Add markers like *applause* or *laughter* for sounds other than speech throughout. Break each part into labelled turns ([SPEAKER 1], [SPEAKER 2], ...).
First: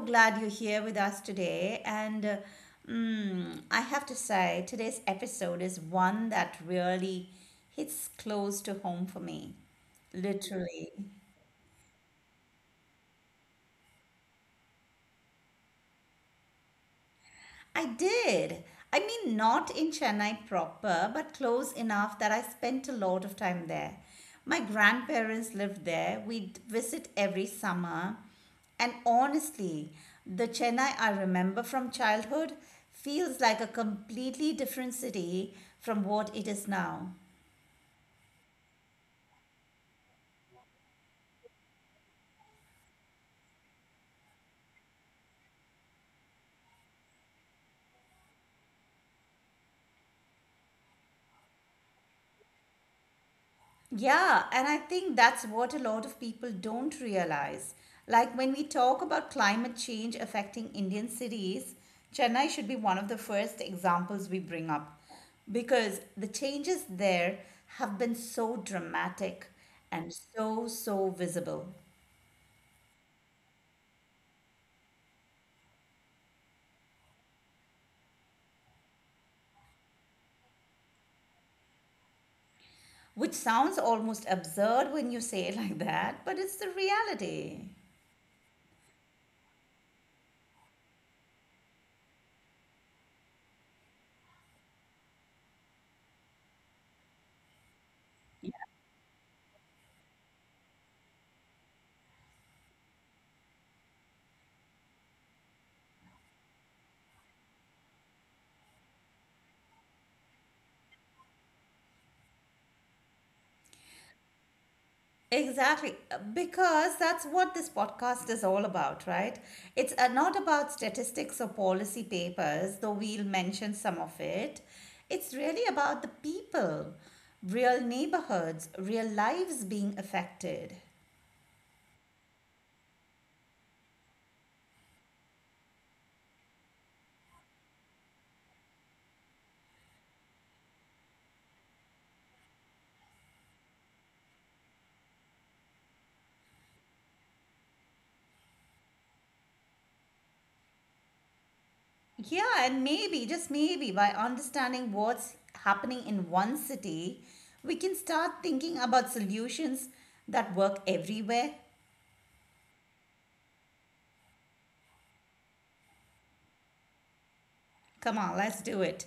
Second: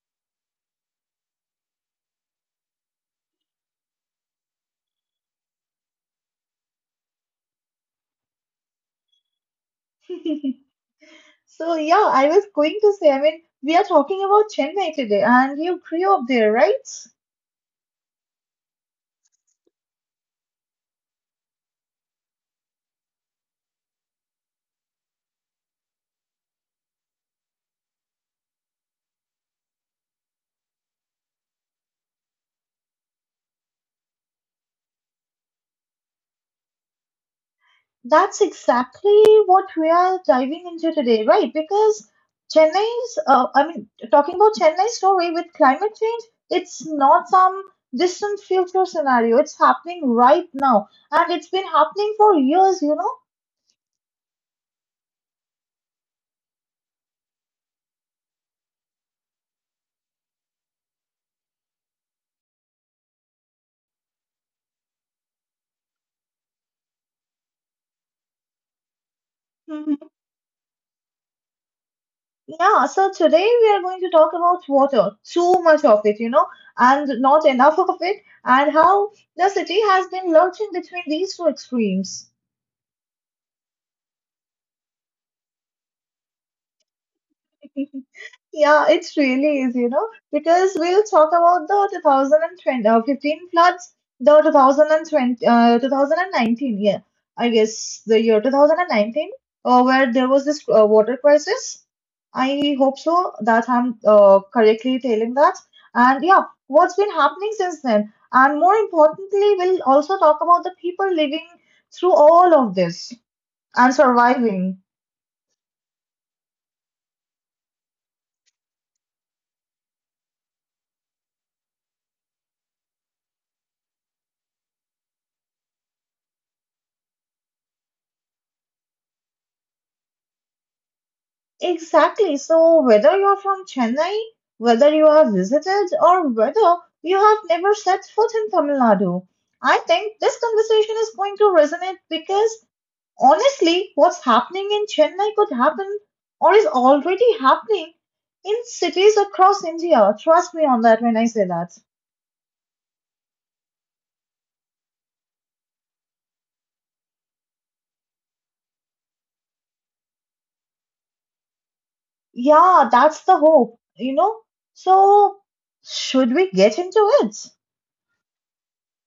[SPEAKER 1] glad you're here with us today, and I have to say, today's episode is one that really hits close to home for me,
[SPEAKER 2] *laughs*
[SPEAKER 1] literally.
[SPEAKER 2] So yeah, I was going to say, I mean, we are talking about Chennai today, and you grew up there, right?
[SPEAKER 1] I did. I mean, not in Chennai proper, but close enough that I spent a lot of time there. My grandparents lived there. We'd visit every summer. And honestly, the Chennai I remember from childhood feels like a completely different city from what it is now.
[SPEAKER 2] That's exactly what we are diving into today, right? Because talking about Chennai's story with climate change, it's not some distant future scenario. It's happening right now, and it's been happening for years, you
[SPEAKER 1] Yeah, and I think that's what a lot of people don't realize. Like when we talk about climate change affecting Indian cities, Chennai should be one of the first examples we bring up because the changes there have been so dramatic
[SPEAKER 2] know?
[SPEAKER 1] and so visible,
[SPEAKER 2] Yeah, so today we are going to talk about water, too much of it, you know, and not enough of it, and how the city has been lurching between these two extremes.
[SPEAKER 1] which sounds almost absurd when you say it *laughs* like that, but it's the reality.
[SPEAKER 2] *laughs* Yeah, it really is, you know, because we'll talk about the 15 floods, the 2019, yeah, I guess the year 2019, where there was this water crisis. I hope so that I'm correctly telling that. And yeah, what's been happening since then? And more importantly, we'll also talk about the people living through all of this and surviving.
[SPEAKER 1] Exactly, because that's what this podcast is all about, right? It's not about statistics or policy papers, though we'll mention some of it. It's really about the people, real neighborhoods, real lives being affected.
[SPEAKER 2] Exactly. So, whether you're from Chennai, whether you have visited, or whether you have never set foot in Tamil Nadu, I think this conversation is going to resonate because honestly, what's happening in Chennai could happen or is already happening in cities across India. Trust me on that when I say that.
[SPEAKER 1] Yeah, and maybe, just maybe, by understanding what's happening in one city, we can start thinking about solutions that work everywhere.
[SPEAKER 2] Yeah, that's the hope, you know? So, should we get into it?
[SPEAKER 1] Come on, let's do it.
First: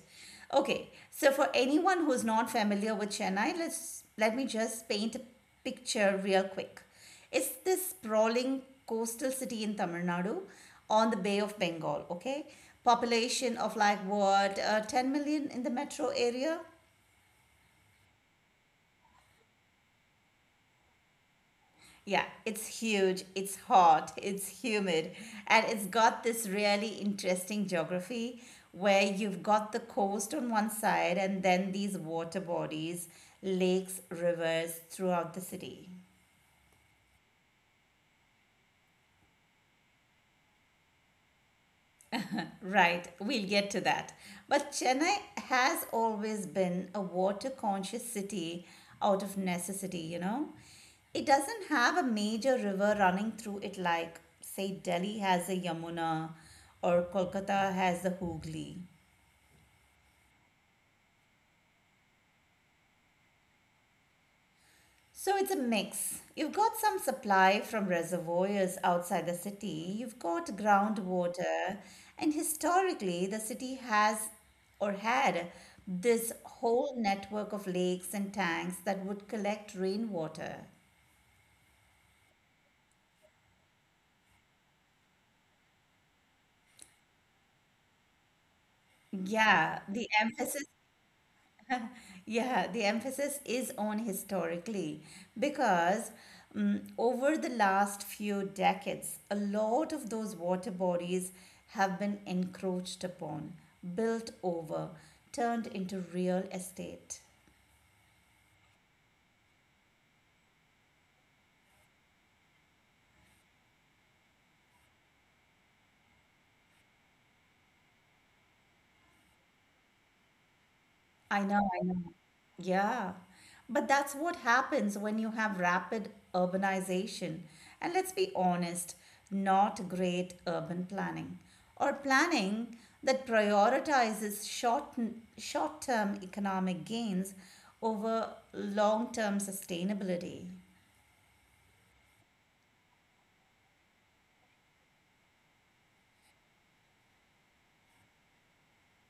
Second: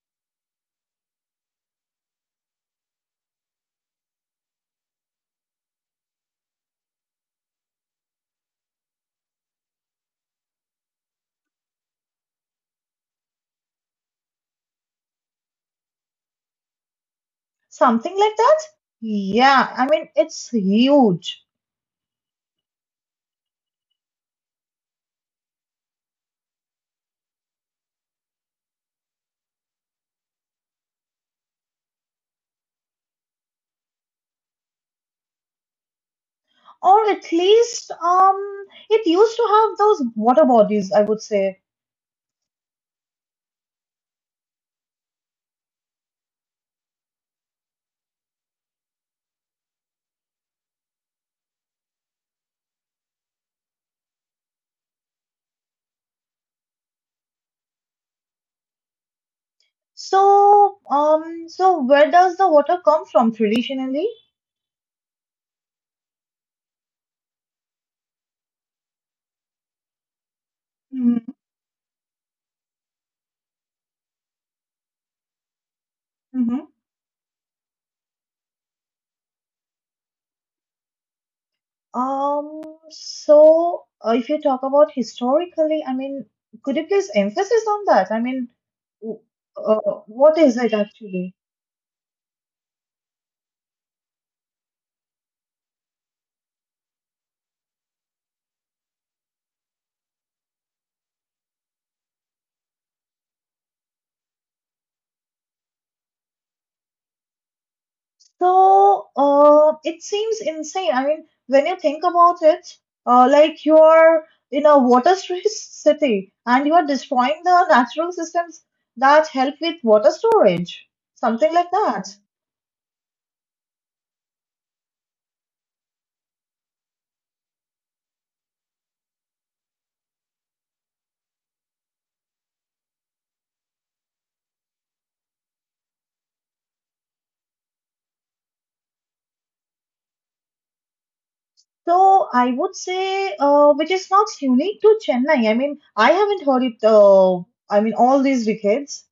[SPEAKER 1] Okay, so for anyone who's not familiar with Chennai, let me just paint a picture real quick. It's this sprawling coastal city in Tamil Nadu on the Bay of Bengal, okay? Population of like what, 10 million in the metro area?
[SPEAKER 2] Something like that? Yeah, I mean, it's huge
[SPEAKER 1] Yeah, it's huge, it's hot, it's humid, and it's got this really interesting geography where you've got the coast on one side and then these water bodies, lakes, rivers throughout the city.
[SPEAKER 2] or at least it used to have those water bodies, I would say.
[SPEAKER 1] *laughs* Right, we'll get to that. But Chennai has always been a water conscious city out of necessity, you know. It doesn't have a major river running through it like, say, Delhi has the Yamuna or Kolkata has the Hooghly.
[SPEAKER 2] So um so where does the water come from traditionally?
[SPEAKER 1] So it's a mix. You've got some supply from reservoirs outside the city, you've got groundwater, and historically, the city has or had this
[SPEAKER 2] Mm-hmm.
[SPEAKER 1] whole network of lakes and tanks that would collect rainwater.
[SPEAKER 2] um so if you talk about historically, I mean, could you please emphasis on that? I mean, w-
[SPEAKER 1] Yeah, the
[SPEAKER 2] what is
[SPEAKER 1] emphasis
[SPEAKER 2] it actually?
[SPEAKER 1] Yeah, the emphasis is on historically because mm over the last few decades, a lot of those water bodies have been encroached upon, built over, turned into real estate.
[SPEAKER 2] So it seems insane. I mean, when you think about it, like you are in a water-stressed *laughs* city and you are destroying the natural systems that help with water storage,
[SPEAKER 1] I
[SPEAKER 2] something
[SPEAKER 1] know,
[SPEAKER 2] like
[SPEAKER 1] I
[SPEAKER 2] that.
[SPEAKER 1] know. Yeah. But that's what happens when you have rapid urbanization. And let's be honest, not great urban planning or planning that prioritizes short-term economic gains over long-term sustainability.
[SPEAKER 2] So I would say, which is not unique to Chennai. I mean, I haven't heard it. I mean, all these decades.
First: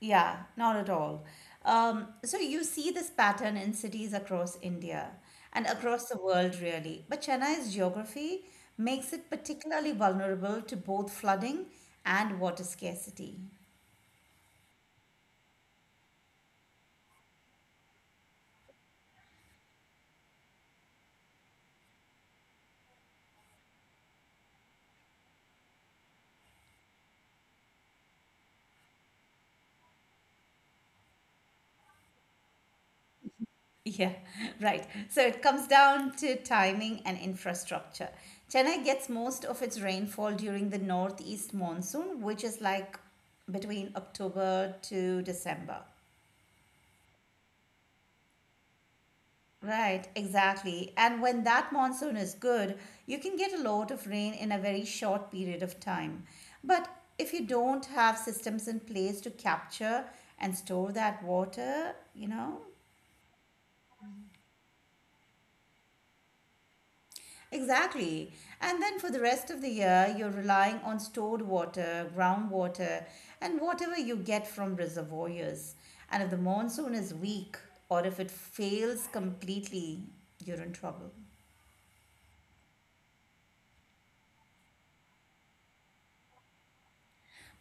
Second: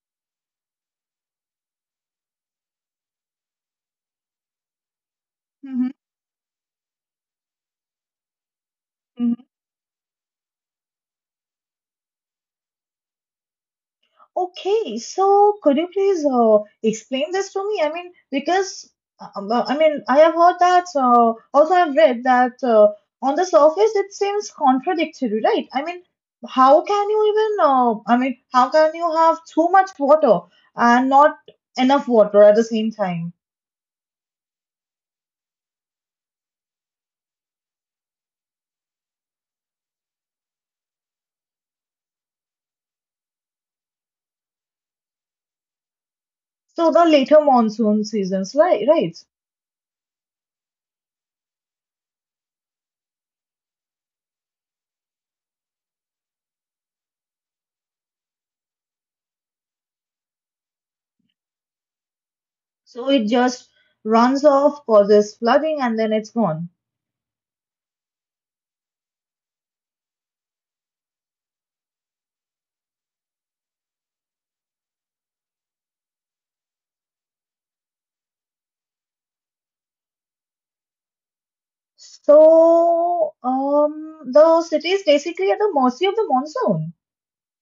[SPEAKER 1] Yeah, not at all. So you see this pattern in cities across India and
[SPEAKER 2] Mhm.
[SPEAKER 1] across the world, really. But Chennai's geography makes it particularly vulnerable to both flooding and water scarcity.
[SPEAKER 2] Okay, so could you please explain this to me? I mean, because I mean, I have heard that, also I've read that on the surface it seems contradictory, right? I mean, how can you even, I mean, how can you have too much water and not enough water at the same time?
[SPEAKER 1] Yeah, *laughs* right. So it comes down to timing and infrastructure. Chennai gets most of its rainfall during the northeast monsoon, which is like between October to December.
[SPEAKER 2] So the later monsoon seasons, right? Right.
[SPEAKER 1] Right, exactly. And when that monsoon is good, you can get a lot of rain in a very short period of time. But if you don't have systems in place to capture and store that water, you know,
[SPEAKER 2] So it just runs off, causes flooding, and then it's gone.
[SPEAKER 1] exactly. And then for the rest of the year, you're relying on stored water, groundwater, and whatever you get from reservoirs. And if the monsoon is weak or if it fails completely, you're in trouble.
[SPEAKER 2] So, the city is basically at the mercy of the monsoon.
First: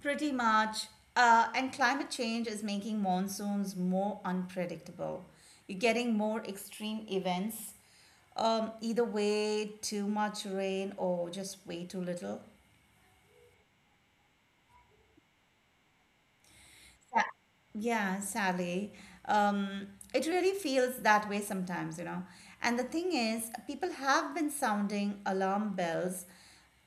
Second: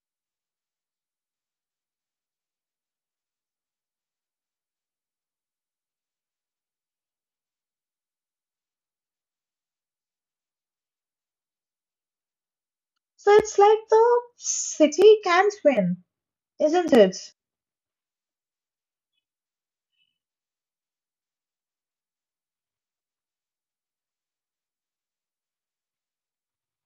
[SPEAKER 1] Pretty much. And climate change is making monsoons more unpredictable. You're getting more extreme events. Either way, too much rain or just way too little.
[SPEAKER 2] So it's like the city can't win, isn't it?
[SPEAKER 1] Sa- Yeah, Sally. Um, it really feels that way sometimes, you know. And the thing is, people have been sounding alarm bells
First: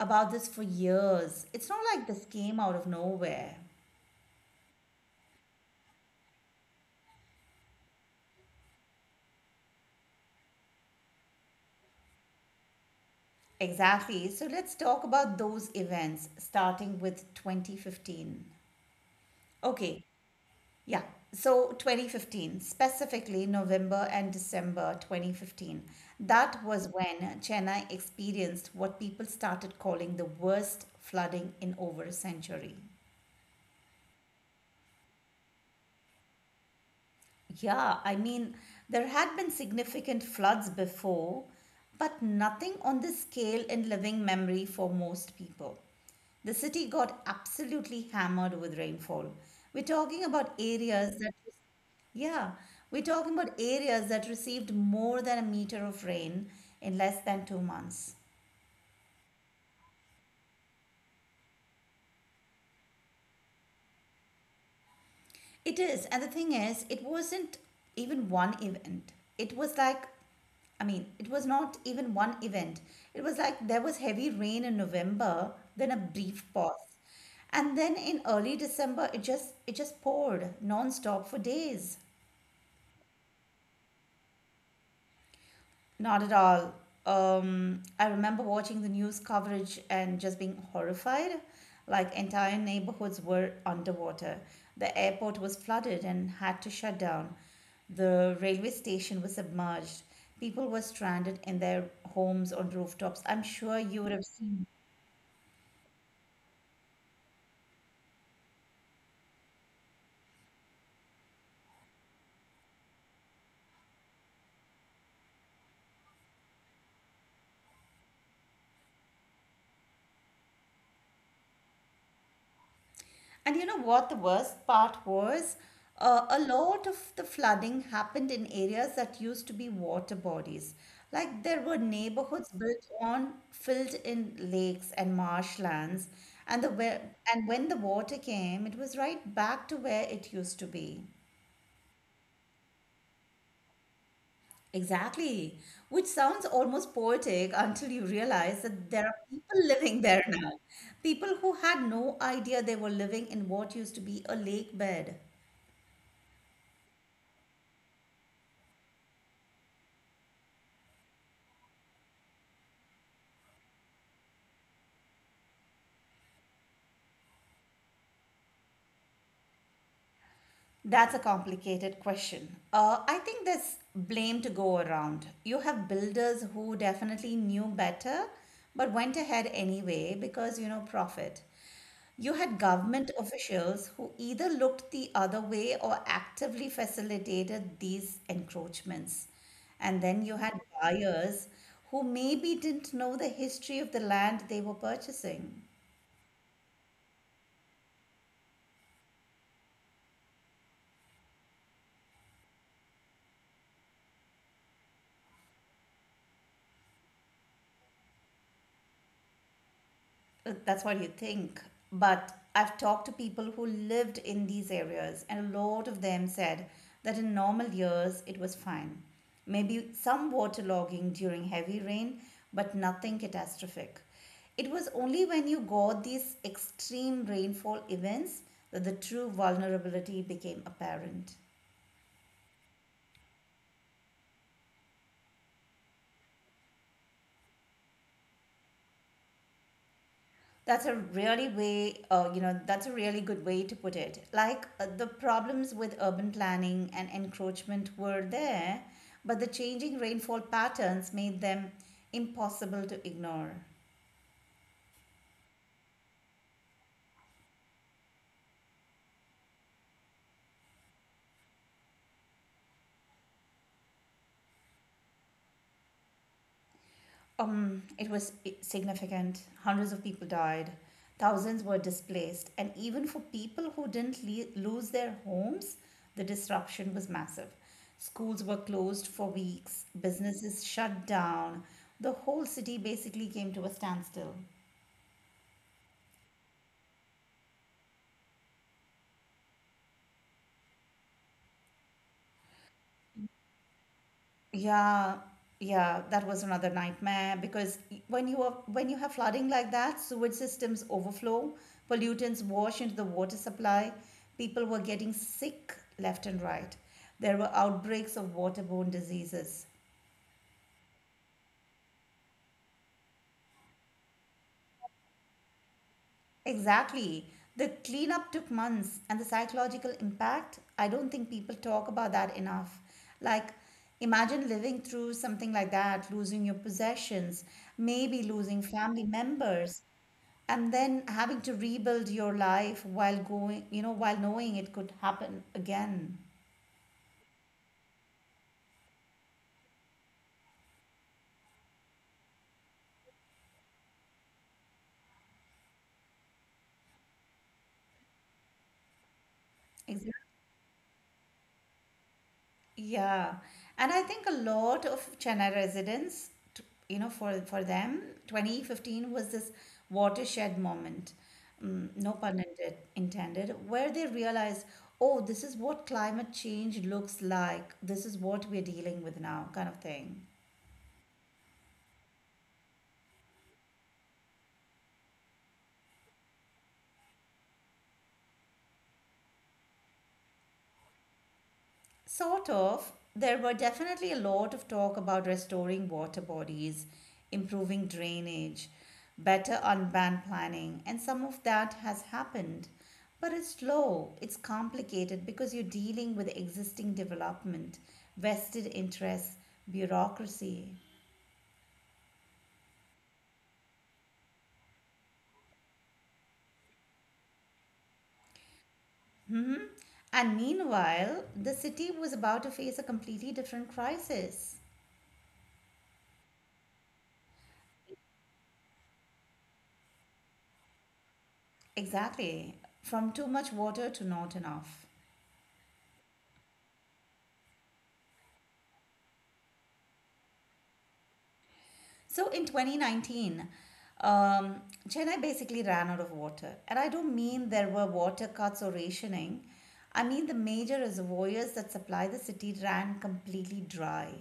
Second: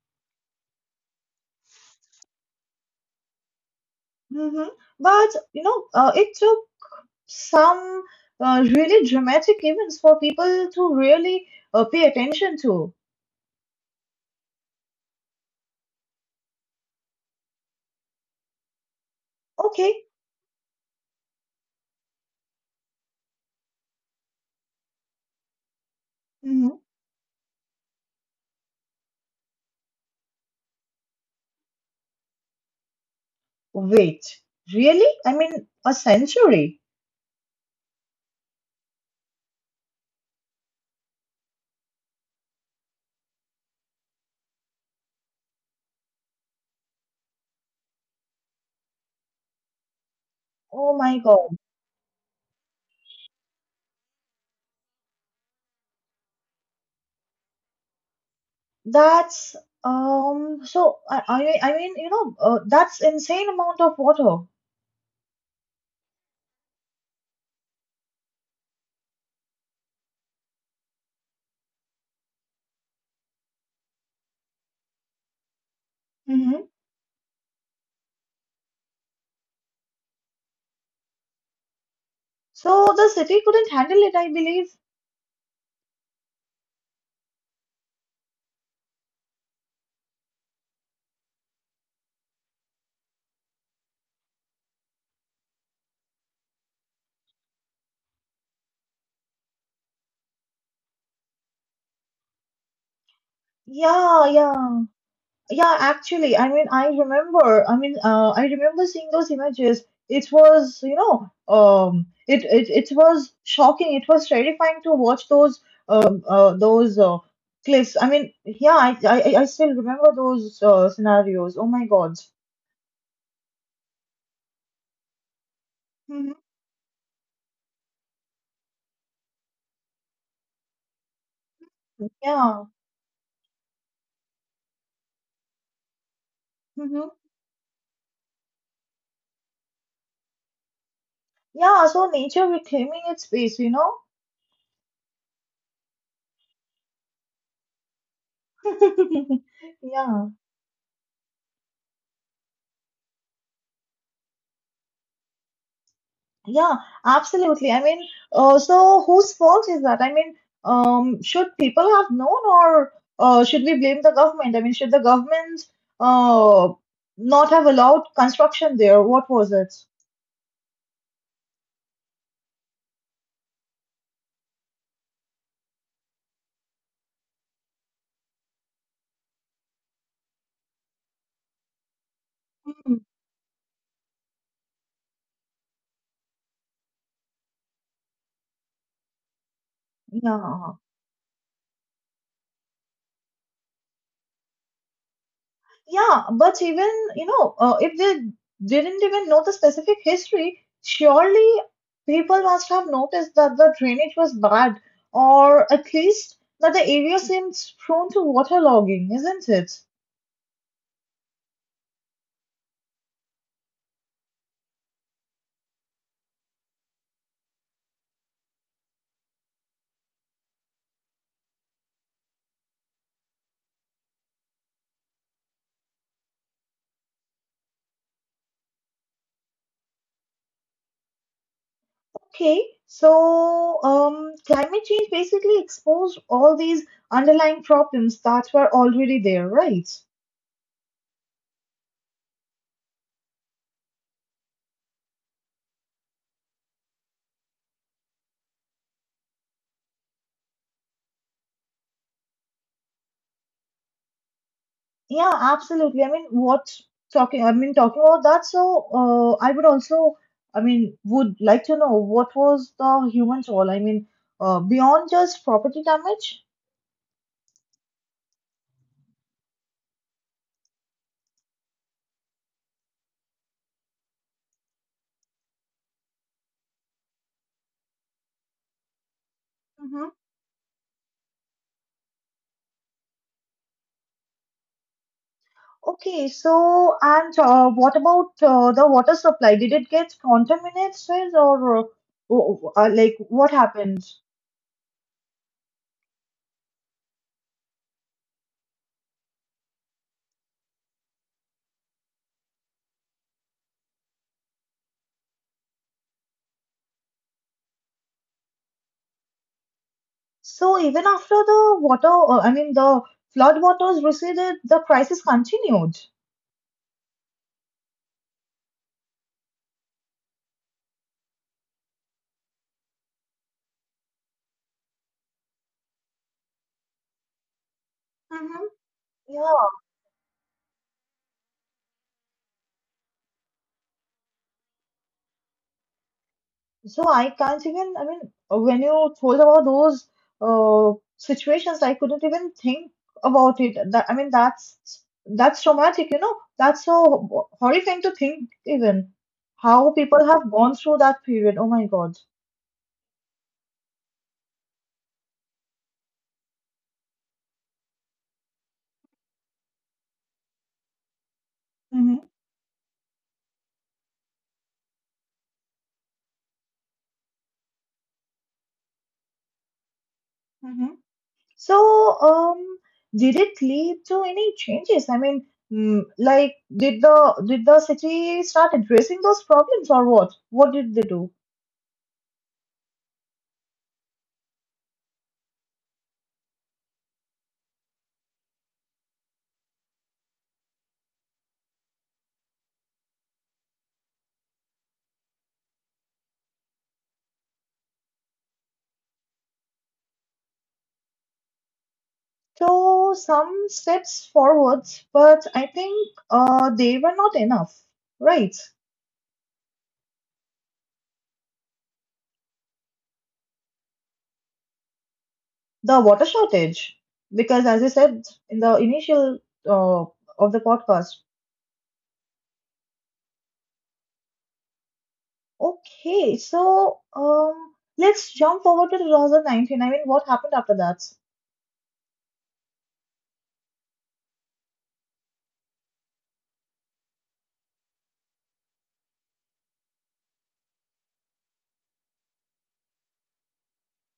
[SPEAKER 1] about this for years. It's not like this came out of nowhere.
[SPEAKER 2] Hmm. But you know, it took some really dramatic events for people to really pay attention to.
[SPEAKER 1] Exactly. So let's talk about those events starting with 2015.
[SPEAKER 2] Okay.
[SPEAKER 1] Okay. Yeah. So 2015, specifically November and December 2015. That
[SPEAKER 2] Hmm.
[SPEAKER 1] was when Chennai experienced what people started calling the worst flooding in over a century.
[SPEAKER 2] Wait, really? I mean, a century?
[SPEAKER 1] Yeah, I mean, there had been significant floods before, but nothing on this scale in living memory for most people. The city got absolutely hammered with rainfall. We're talking about
[SPEAKER 2] Oh my
[SPEAKER 1] areas that,
[SPEAKER 2] God,
[SPEAKER 1] yeah, we're talking about areas that received more than a meter of rain in less than 2 months.
[SPEAKER 2] that's. So I mean, you know, that's insane amount of water.
[SPEAKER 1] It is, and the thing is, it wasn't even one event. It was like I mean, it was not even one event. It was like there was heavy rain in November, then a brief
[SPEAKER 2] Mm-hmm.
[SPEAKER 1] pause. And then in early December, it just poured nonstop for days.
[SPEAKER 2] So the city couldn't handle it, I believe.
[SPEAKER 1] Not at all. I remember watching the news coverage and just being horrified. Like entire neighborhoods were underwater. The airport was flooded and had to shut down. The railway station was submerged. People were stranded in their homes on rooftops. I'm sure you would have
[SPEAKER 2] Yeah,
[SPEAKER 1] seen.
[SPEAKER 2] yeah, yeah. Actually, I mean, I remember. I mean, I remember seeing those images. It was, you know, it was shocking. It was terrifying to watch those cliffs. I mean, yeah, I still remember those scenarios. Oh my God.
[SPEAKER 1] And you know what the worst part was?
[SPEAKER 2] Mm-hmm.
[SPEAKER 1] A lot of the flooding happened in areas that used to be water bodies. Like there were neighborhoods
[SPEAKER 2] Yeah.
[SPEAKER 1] built on, filled in lakes and marshlands, and the
[SPEAKER 2] Mm-hmm.
[SPEAKER 1] where, and when the water came, it was right back to where it used to be.
[SPEAKER 2] Yeah. So nature reclaiming its space, you know.
[SPEAKER 1] Exactly, which sounds almost poetic until you realize that there are
[SPEAKER 2] *laughs*
[SPEAKER 1] people *laughs* living there
[SPEAKER 2] Yeah.
[SPEAKER 1] now. People who had no idea they were living in what used to be a lake bed.
[SPEAKER 2] Yeah, absolutely. I mean, so whose fault is that? I mean, should people have known or should we blame the government? I mean, should the government uh, not have allowed construction there? What was it?
[SPEAKER 1] That's a complicated question. I think there's blame to go around. You have builders who definitely knew better but went ahead anyway because, you know, profit. You had
[SPEAKER 2] Hmm.
[SPEAKER 1] government officials who either looked the other way or actively facilitated these encroachments. And then you had
[SPEAKER 2] Yeah,
[SPEAKER 1] buyers who maybe didn't know the history of the land they were purchasing.
[SPEAKER 2] yeah, but even, you know, if they didn't even know the specific history, surely people must have noticed that the drainage was bad, or at least that the area seems prone to waterlogging, isn't it?
[SPEAKER 1] That's what you think. But I've talked to people who lived in these areas, and a lot of them said that in normal years it was fine. Maybe some waterlogging during heavy rain, but nothing catastrophic. It was only when you got these extreme rainfall events that the true vulnerability became apparent.
[SPEAKER 2] Okay, so climate change basically exposed all these underlying problems that were already there, right?
[SPEAKER 1] That's a really good way to put it. Like the problems with urban planning and encroachment were there, but the changing rainfall patterns made them impossible to ignore.
[SPEAKER 2] Yeah, absolutely. I mean, talking about that. So, I would also, I mean, would like to know what was the human toll? I mean, beyond just property damage.
[SPEAKER 1] It was significant. Hundreds of people died, thousands were displaced, and even for people who didn't lose their homes, the disruption was massive. Schools were closed for weeks,
[SPEAKER 2] Hmm.
[SPEAKER 1] businesses shut down, the whole city basically came to a standstill.
[SPEAKER 2] Okay, so and what about the water supply? Did it get contaminated, or like what happened?
[SPEAKER 1] Yeah, yeah, that was another nightmare because when you have flooding like that, sewage systems overflow, pollutants wash into the water supply, people were getting sick left and right. There were outbreaks of waterborne diseases.
[SPEAKER 2] So even after the water, I mean the flood waters receded, the crisis continued.
[SPEAKER 1] Exactly. The cleanup took months, and the psychological impact, I don't think people talk about that enough. Like, imagine living through something like that, losing your possessions, maybe losing
[SPEAKER 2] Mm-hmm.
[SPEAKER 1] family
[SPEAKER 2] Yeah,
[SPEAKER 1] members, and then having to rebuild your life while knowing it could happen again.
[SPEAKER 2] so I can't even, I mean, when you told about those situations, I couldn't even think about it. That, I mean, that's traumatic, you know. That's so horrifying to think even how
[SPEAKER 1] Exactly.
[SPEAKER 2] people have gone through that period. Oh my God.
[SPEAKER 1] Yeah, and I think a lot of Chennai residents, for them, 2015 was this watershed moment, mm, no
[SPEAKER 2] Mm-hmm.
[SPEAKER 1] pun intended, where they realized, oh, this is what climate change looks like. This is what we're dealing with now, kind of thing.
[SPEAKER 2] So, did it lead to any changes? I mean, mm, like, did the city start addressing those problems or what? What did they do?
[SPEAKER 1] Sort of. There were definitely a lot of talk about restoring water bodies, improving drainage, better urban planning, and some of that has happened. But it's slow, it's complicated because you're dealing with existing development, vested interests, bureaucracy.
[SPEAKER 2] So, some steps forwards, but I think they were not enough, right?
[SPEAKER 1] And meanwhile, the city was about to face a completely different crisis.
[SPEAKER 2] The water shortage, because as I said in the initial uh, of the podcast.
[SPEAKER 1] Exactly. From too much water to not enough.
[SPEAKER 2] Okay, so let's jump over to 2019. I mean, what happened after that?
[SPEAKER 1] So in 2019, um, Chennai basically ran out of water. And I don't mean there were water cuts or rationing, I mean the major reservoirs that supply the city ran completely dry.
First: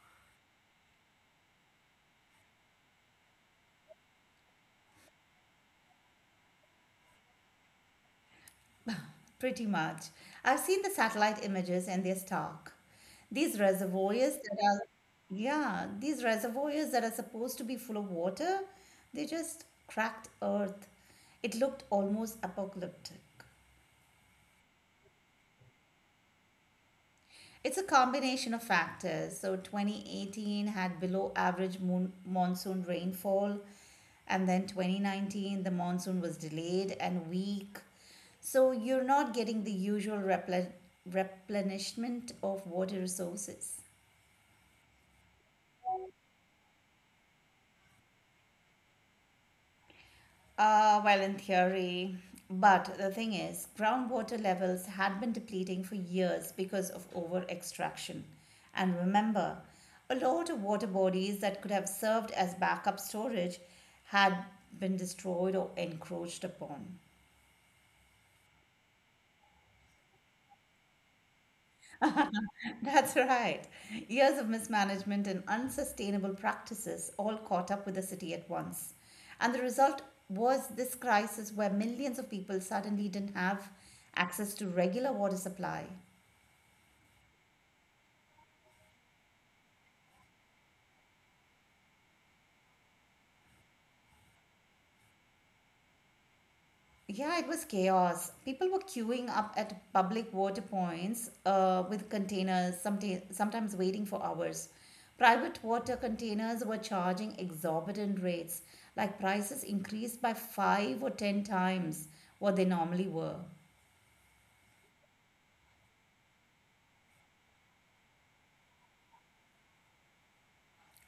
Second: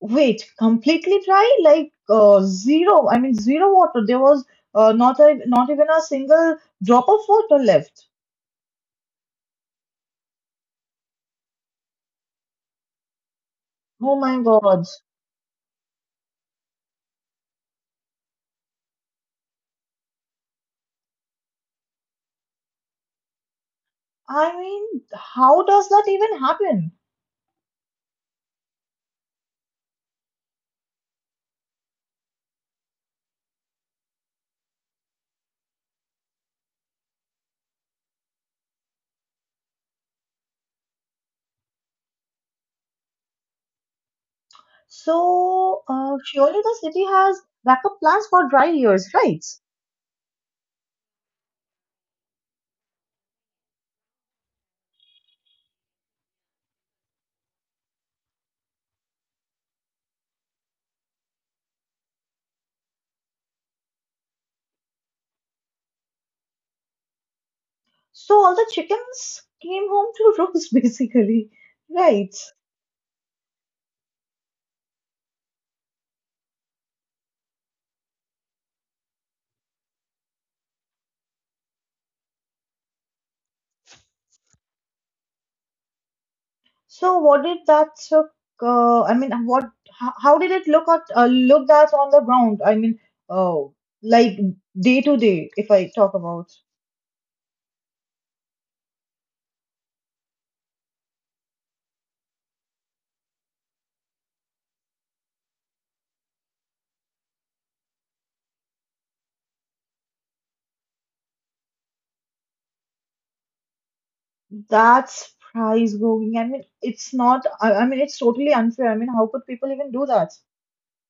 [SPEAKER 2] Wait, completely dry? Like zero? I mean, zero water. There was not even a single drop of water left.
[SPEAKER 1] Pretty much. I've seen the satellite images and they're stark. These
[SPEAKER 2] Oh
[SPEAKER 1] reservoirs
[SPEAKER 2] my
[SPEAKER 1] that are,
[SPEAKER 2] God.
[SPEAKER 1] yeah, these reservoirs that are supposed to be full of water, they just cracked earth. It looked almost apocalyptic.
[SPEAKER 2] I mean, how does that even happen?
[SPEAKER 1] It's a combination of factors. So 2018 had below average monsoon rainfall, and then 2019 the monsoon was delayed and weak. So you're not getting the usual replenishment of water resources.
[SPEAKER 2] So, surely the city has backup plans for dry years, right?
[SPEAKER 1] Well, in theory. But the thing is, groundwater levels had been depleting for years because of over extraction. And remember, a lot of water bodies that could have served as backup storage had been destroyed or encroached upon.
[SPEAKER 2] So all the chickens came home to roost, *laughs* basically, right?
[SPEAKER 1] *laughs* That's right. Years of mismanagement and unsustainable practices all caught up with the city at once. And the result was this crisis where millions of people suddenly didn't have access to regular water supply.
[SPEAKER 2] So what did that look? I mean, what? How did it look at on the ground? I mean, oh, like day to day. If I talk about
[SPEAKER 1] Yeah, it was chaos. People were queuing up at public water points with containers, sometimes waiting for hours. Private water containers were charging exorbitant rates, like prices increased by five or ten times what they normally were.
[SPEAKER 2] that's price going. I mean, it's not. I mean, it's totally unfair. I mean, how could people even do that?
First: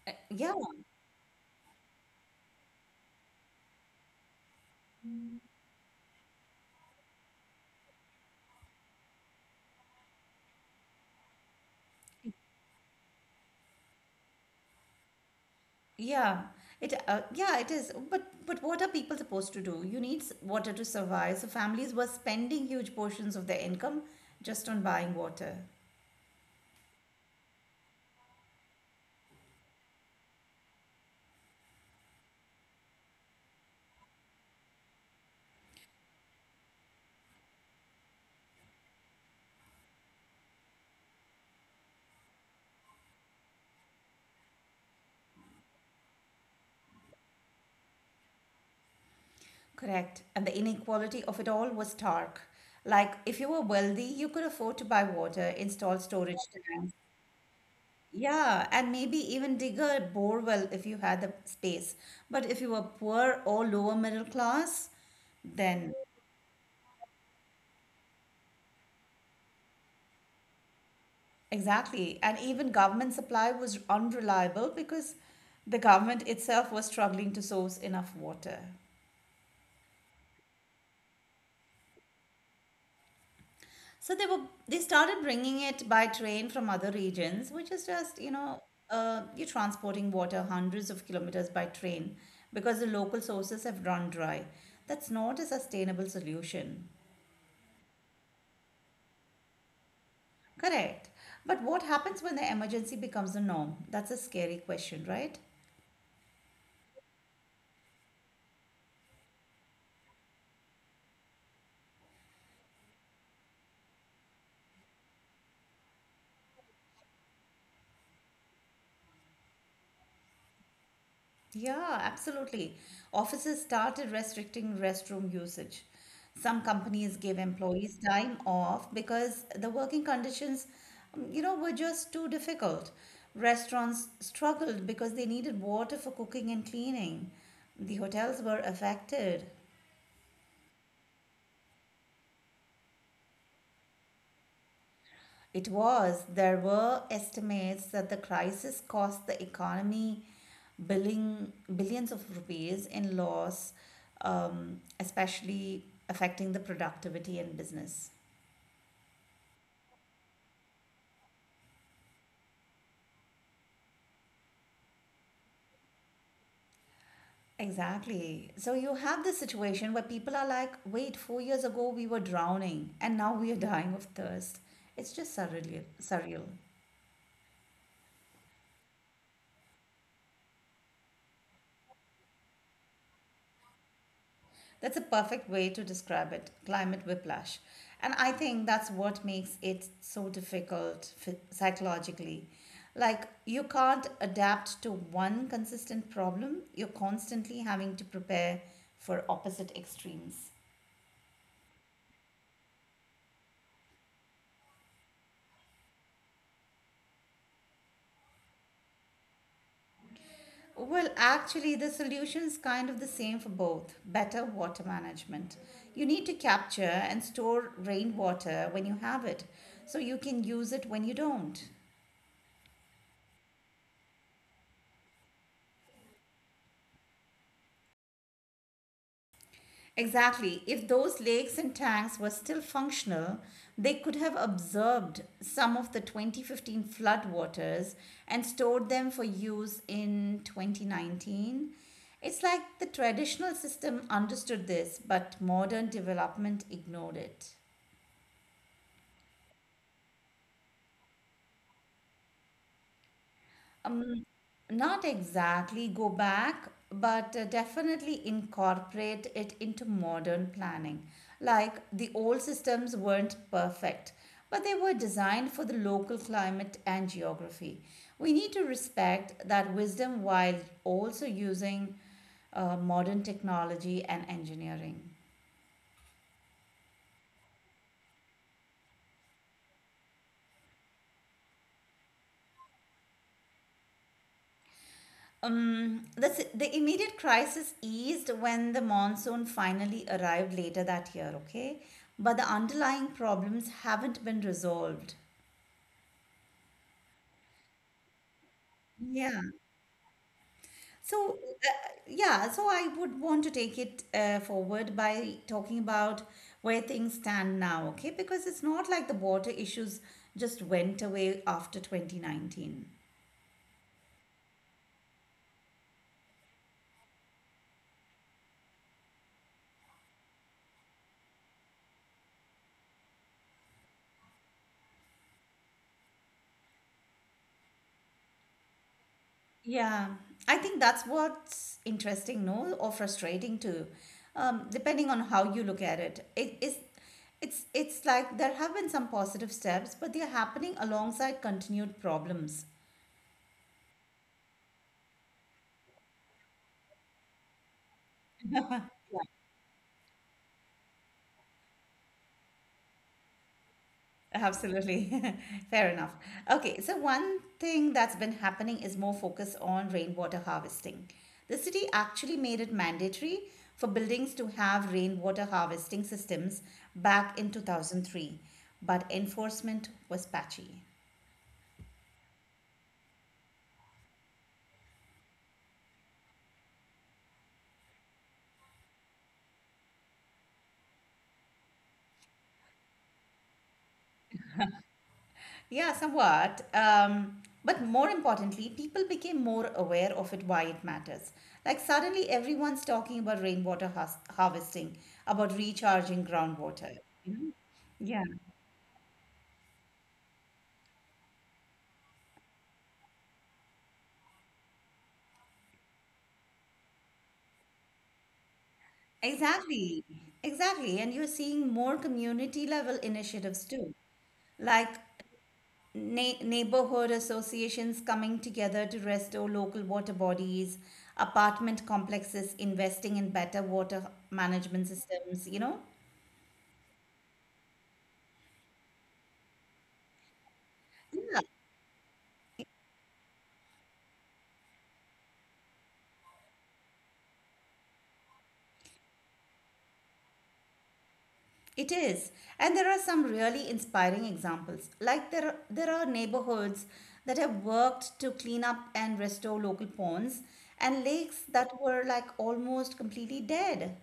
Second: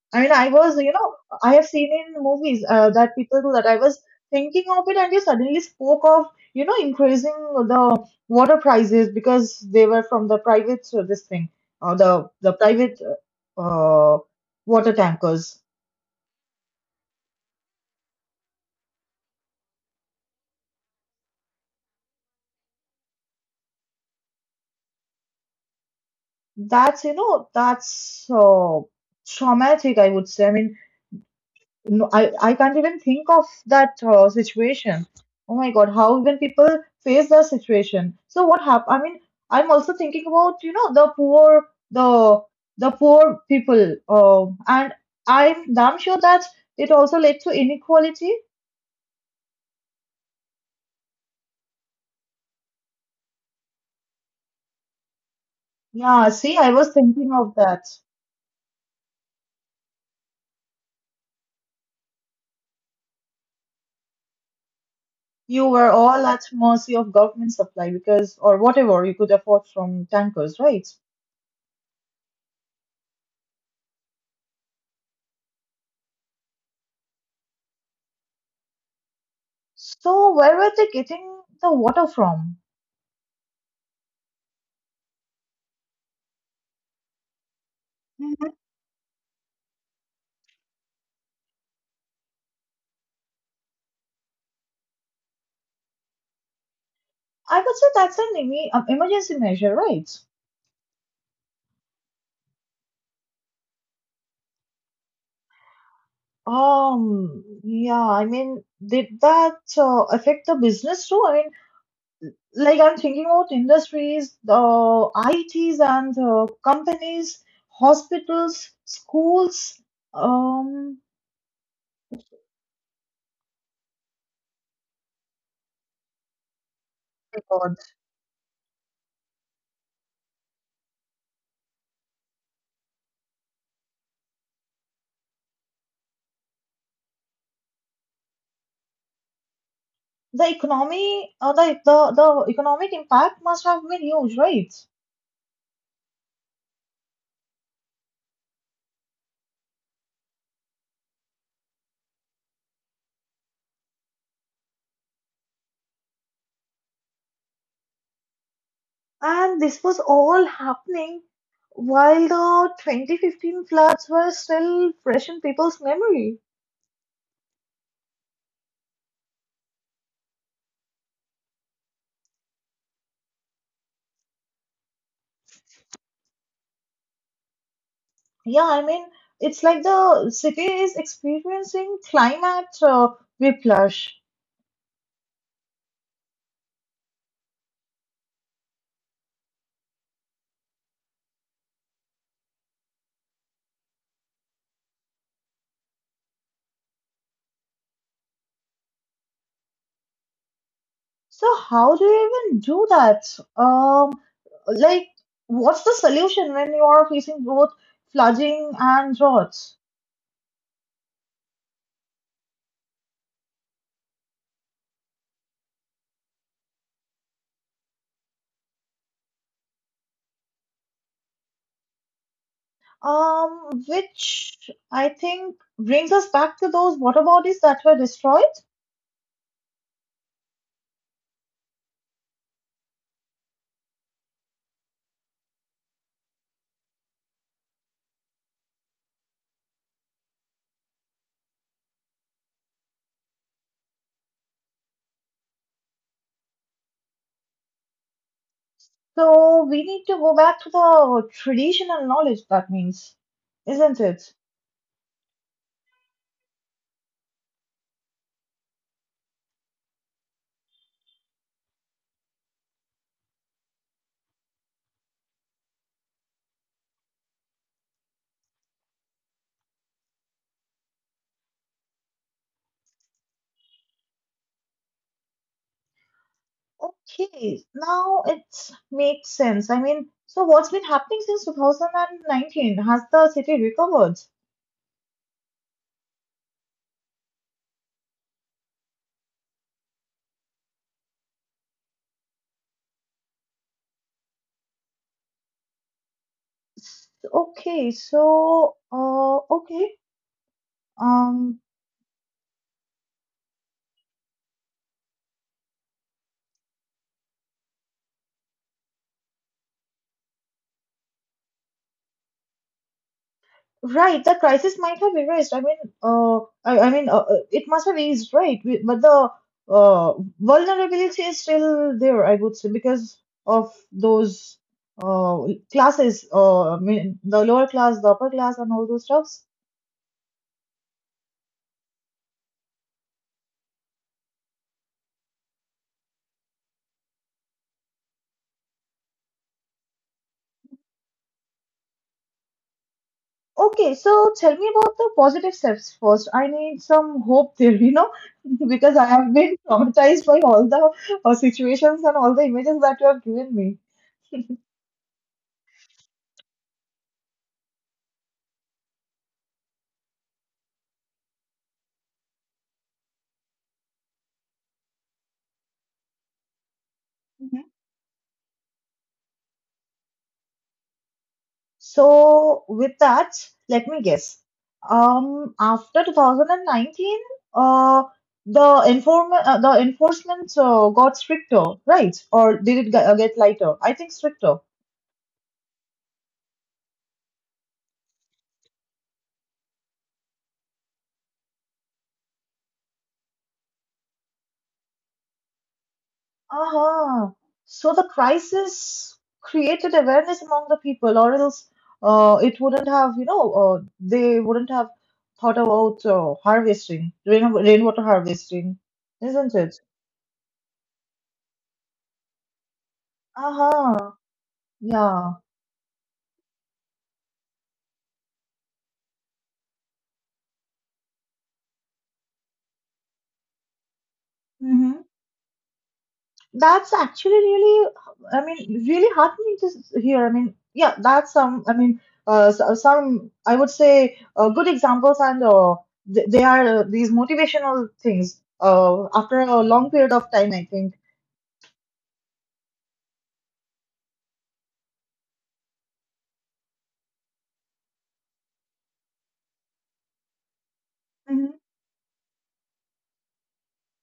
[SPEAKER 1] Uh,
[SPEAKER 2] I mean, I
[SPEAKER 1] Yeah,
[SPEAKER 2] was, you know, I have seen in movies that people do that. I was thinking of it, and you suddenly spoke of, you know, increasing the water prices because they were from the private this thing, the private uh, uh, water tankers.
[SPEAKER 1] yeah, it is. But what are people supposed to do? You need water to survive. So families were spending huge portions of their income just on buying water.
[SPEAKER 2] That's, you know, that's traumatic, I would say. I mean, no, I can't even think of that situation. Oh my God, how even people face that situation. So what happened? I mean, I'm also thinking about, you know, the poor, the the poor people. And I'm damn sure that it also led to inequality.
[SPEAKER 1] Correct. And the inequality of it all was stark. Like, if you were wealthy, you could afford to buy water, install
[SPEAKER 2] Yeah,
[SPEAKER 1] storage
[SPEAKER 2] see, I was
[SPEAKER 1] tanks.
[SPEAKER 2] thinking of that.
[SPEAKER 1] Yeah, and maybe even dig a borewell if you had the space. But if you were poor or lower middle class,
[SPEAKER 2] You were
[SPEAKER 1] then
[SPEAKER 2] all at mercy of government supply because, or whatever you could afford from tankers, right?
[SPEAKER 1] exactly. And even government supply was unreliable because the government itself was struggling to source enough water.
[SPEAKER 2] So where were they getting the water from?
[SPEAKER 1] So they started bringing it by train from other regions, which is just, you
[SPEAKER 2] Hmm.
[SPEAKER 1] know, uh, you're transporting water hundreds of kilometers by train because the local sources have run dry. That's not a sustainable solution.
[SPEAKER 2] I would say that's an emergency measure, right?
[SPEAKER 1] Correct. But what happens when the emergency becomes the norm? That's a scary question, right?
[SPEAKER 2] Yeah, I mean, did that affect the business too? I mean, like I'm thinking about industries, I T's and companies, hospitals, schools, um.
[SPEAKER 1] Yeah, absolutely. Offices started restricting restroom usage. Some companies gave
[SPEAKER 2] Oh God.
[SPEAKER 1] employees time off because the working conditions were just too difficult. Restaurants struggled because they needed water for cooking and cleaning. The hotels were affected.
[SPEAKER 2] The economy, the economic impact must have been huge, right?
[SPEAKER 1] It was. There were estimates that the crisis cost the economy billions of rupees in loss, especially affecting the productivity in business.
[SPEAKER 2] And this was all happening while the 2015 floods were still fresh in people's memory.
[SPEAKER 1] Exactly. So you have this situation where people are like, wait, 4 years ago we were drowning and now we are dying of thirst. It's just surreal. Surreal.
[SPEAKER 2] Yeah, I mean, it's like the city is experiencing climate whiplash.
[SPEAKER 1] That's a perfect way to describe it: climate whiplash. And I think that's what makes it so difficult psychologically. Like, you can't adapt to one consistent problem, you're constantly having to prepare for opposite extremes.
[SPEAKER 2] So how do you even do that? Um, like, what's the solution when you are facing both flooding and drought?
[SPEAKER 1] Well, actually, the solution is kind of the same for both: better water management. You need to capture and store rainwater when you have it, so you can use it when you don't.
[SPEAKER 2] Which I think brings us back to those water bodies that were destroyed.
[SPEAKER 1] Exactly. If those lakes and tanks were still functional, they could have absorbed some of the 2015 floodwaters and stored them for use in 2019. It's like the traditional system understood this, but modern development ignored it.
[SPEAKER 2] So we need to go back to the traditional knowledge, that means, isn't
[SPEAKER 1] Um,
[SPEAKER 2] it?
[SPEAKER 1] Not exactly go back, but definitely incorporate it into modern planning. Like the old systems weren't perfect, but they were designed for the local climate and geography. We need to respect that wisdom while also using modern technology and engineering.
[SPEAKER 2] Okay, now it makes sense. I mean, so what's been happening since 2019? Has the city recovered?
[SPEAKER 1] Um, the, the immediate crisis eased when the monsoon finally arrived later that year, okay? But the underlying problems haven't been resolved.
[SPEAKER 2] S- Okay, so
[SPEAKER 1] Yeah.
[SPEAKER 2] okay,
[SPEAKER 1] So,
[SPEAKER 2] um,
[SPEAKER 1] yeah, so I would want to take it forward by talking about where things stand now, okay? Because it's not like the water issues just went away after 2019.
[SPEAKER 2] right. The crisis might have erased. I mean, uh, it must have eased, right? But the uh, vulnerability is still there, I would say, because of those uh classes. I mean, the lower class, the upper class, and all those stuff.
[SPEAKER 1] Yeah, I think that's what's interesting, no, or frustrating too, depending on how you look at it. It is, it's like there have been some positive steps, but they're happening alongside continued problems.
[SPEAKER 2] Okay, so tell me about the positive steps first. I need some hope there, you know, *laughs* because I have been *laughs* traumatized by all the situations and all the images that you have given me.
[SPEAKER 1] Absolutely. *laughs* Fair enough. Okay, so one thing that's been happening is more focus on rainwater harvesting. The city actually made it mandatory for buildings to have rainwater harvesting systems back in
[SPEAKER 2] Mm-hmm.
[SPEAKER 1] 2003, but enforcement was patchy.
[SPEAKER 2] So, with that, let me guess. After 2019, uh, the enforcement got stricter, right? Or did it get lighter? I think stricter.
[SPEAKER 1] Yeah, somewhat. But more importantly, people became more aware of it, why it matters. Like suddenly, everyone's talking about rainwater harvesting, about recharging groundwater.
[SPEAKER 2] Uh-huh.
[SPEAKER 1] You know?
[SPEAKER 2] So the
[SPEAKER 1] Yeah,
[SPEAKER 2] crisis created awareness among the people, or else it wouldn't have, you know, they wouldn't have thought about rainwater harvesting, isn't it?
[SPEAKER 1] exactly, exactly. And you're seeing more community level initiatives too,
[SPEAKER 2] Uh-huh.
[SPEAKER 1] like
[SPEAKER 2] Yeah.
[SPEAKER 1] neighborhood associations coming together to restore local water bodies, apartment complexes investing in better water management
[SPEAKER 2] Mm-hmm.
[SPEAKER 1] systems. You know.
[SPEAKER 2] That's actually really, I mean, really heartening to hear. I mean, yeah, that's
[SPEAKER 1] Yeah.
[SPEAKER 2] some, I mean, some, I would say, good examples, and they are these motivational things after a long period of time, I think.
[SPEAKER 1] It is, and there are some really inspiring examples. Like there are neighborhoods that have worked to clean up and restore local ponds and lakes
[SPEAKER 2] Mhm.
[SPEAKER 1] that were like almost completely dead.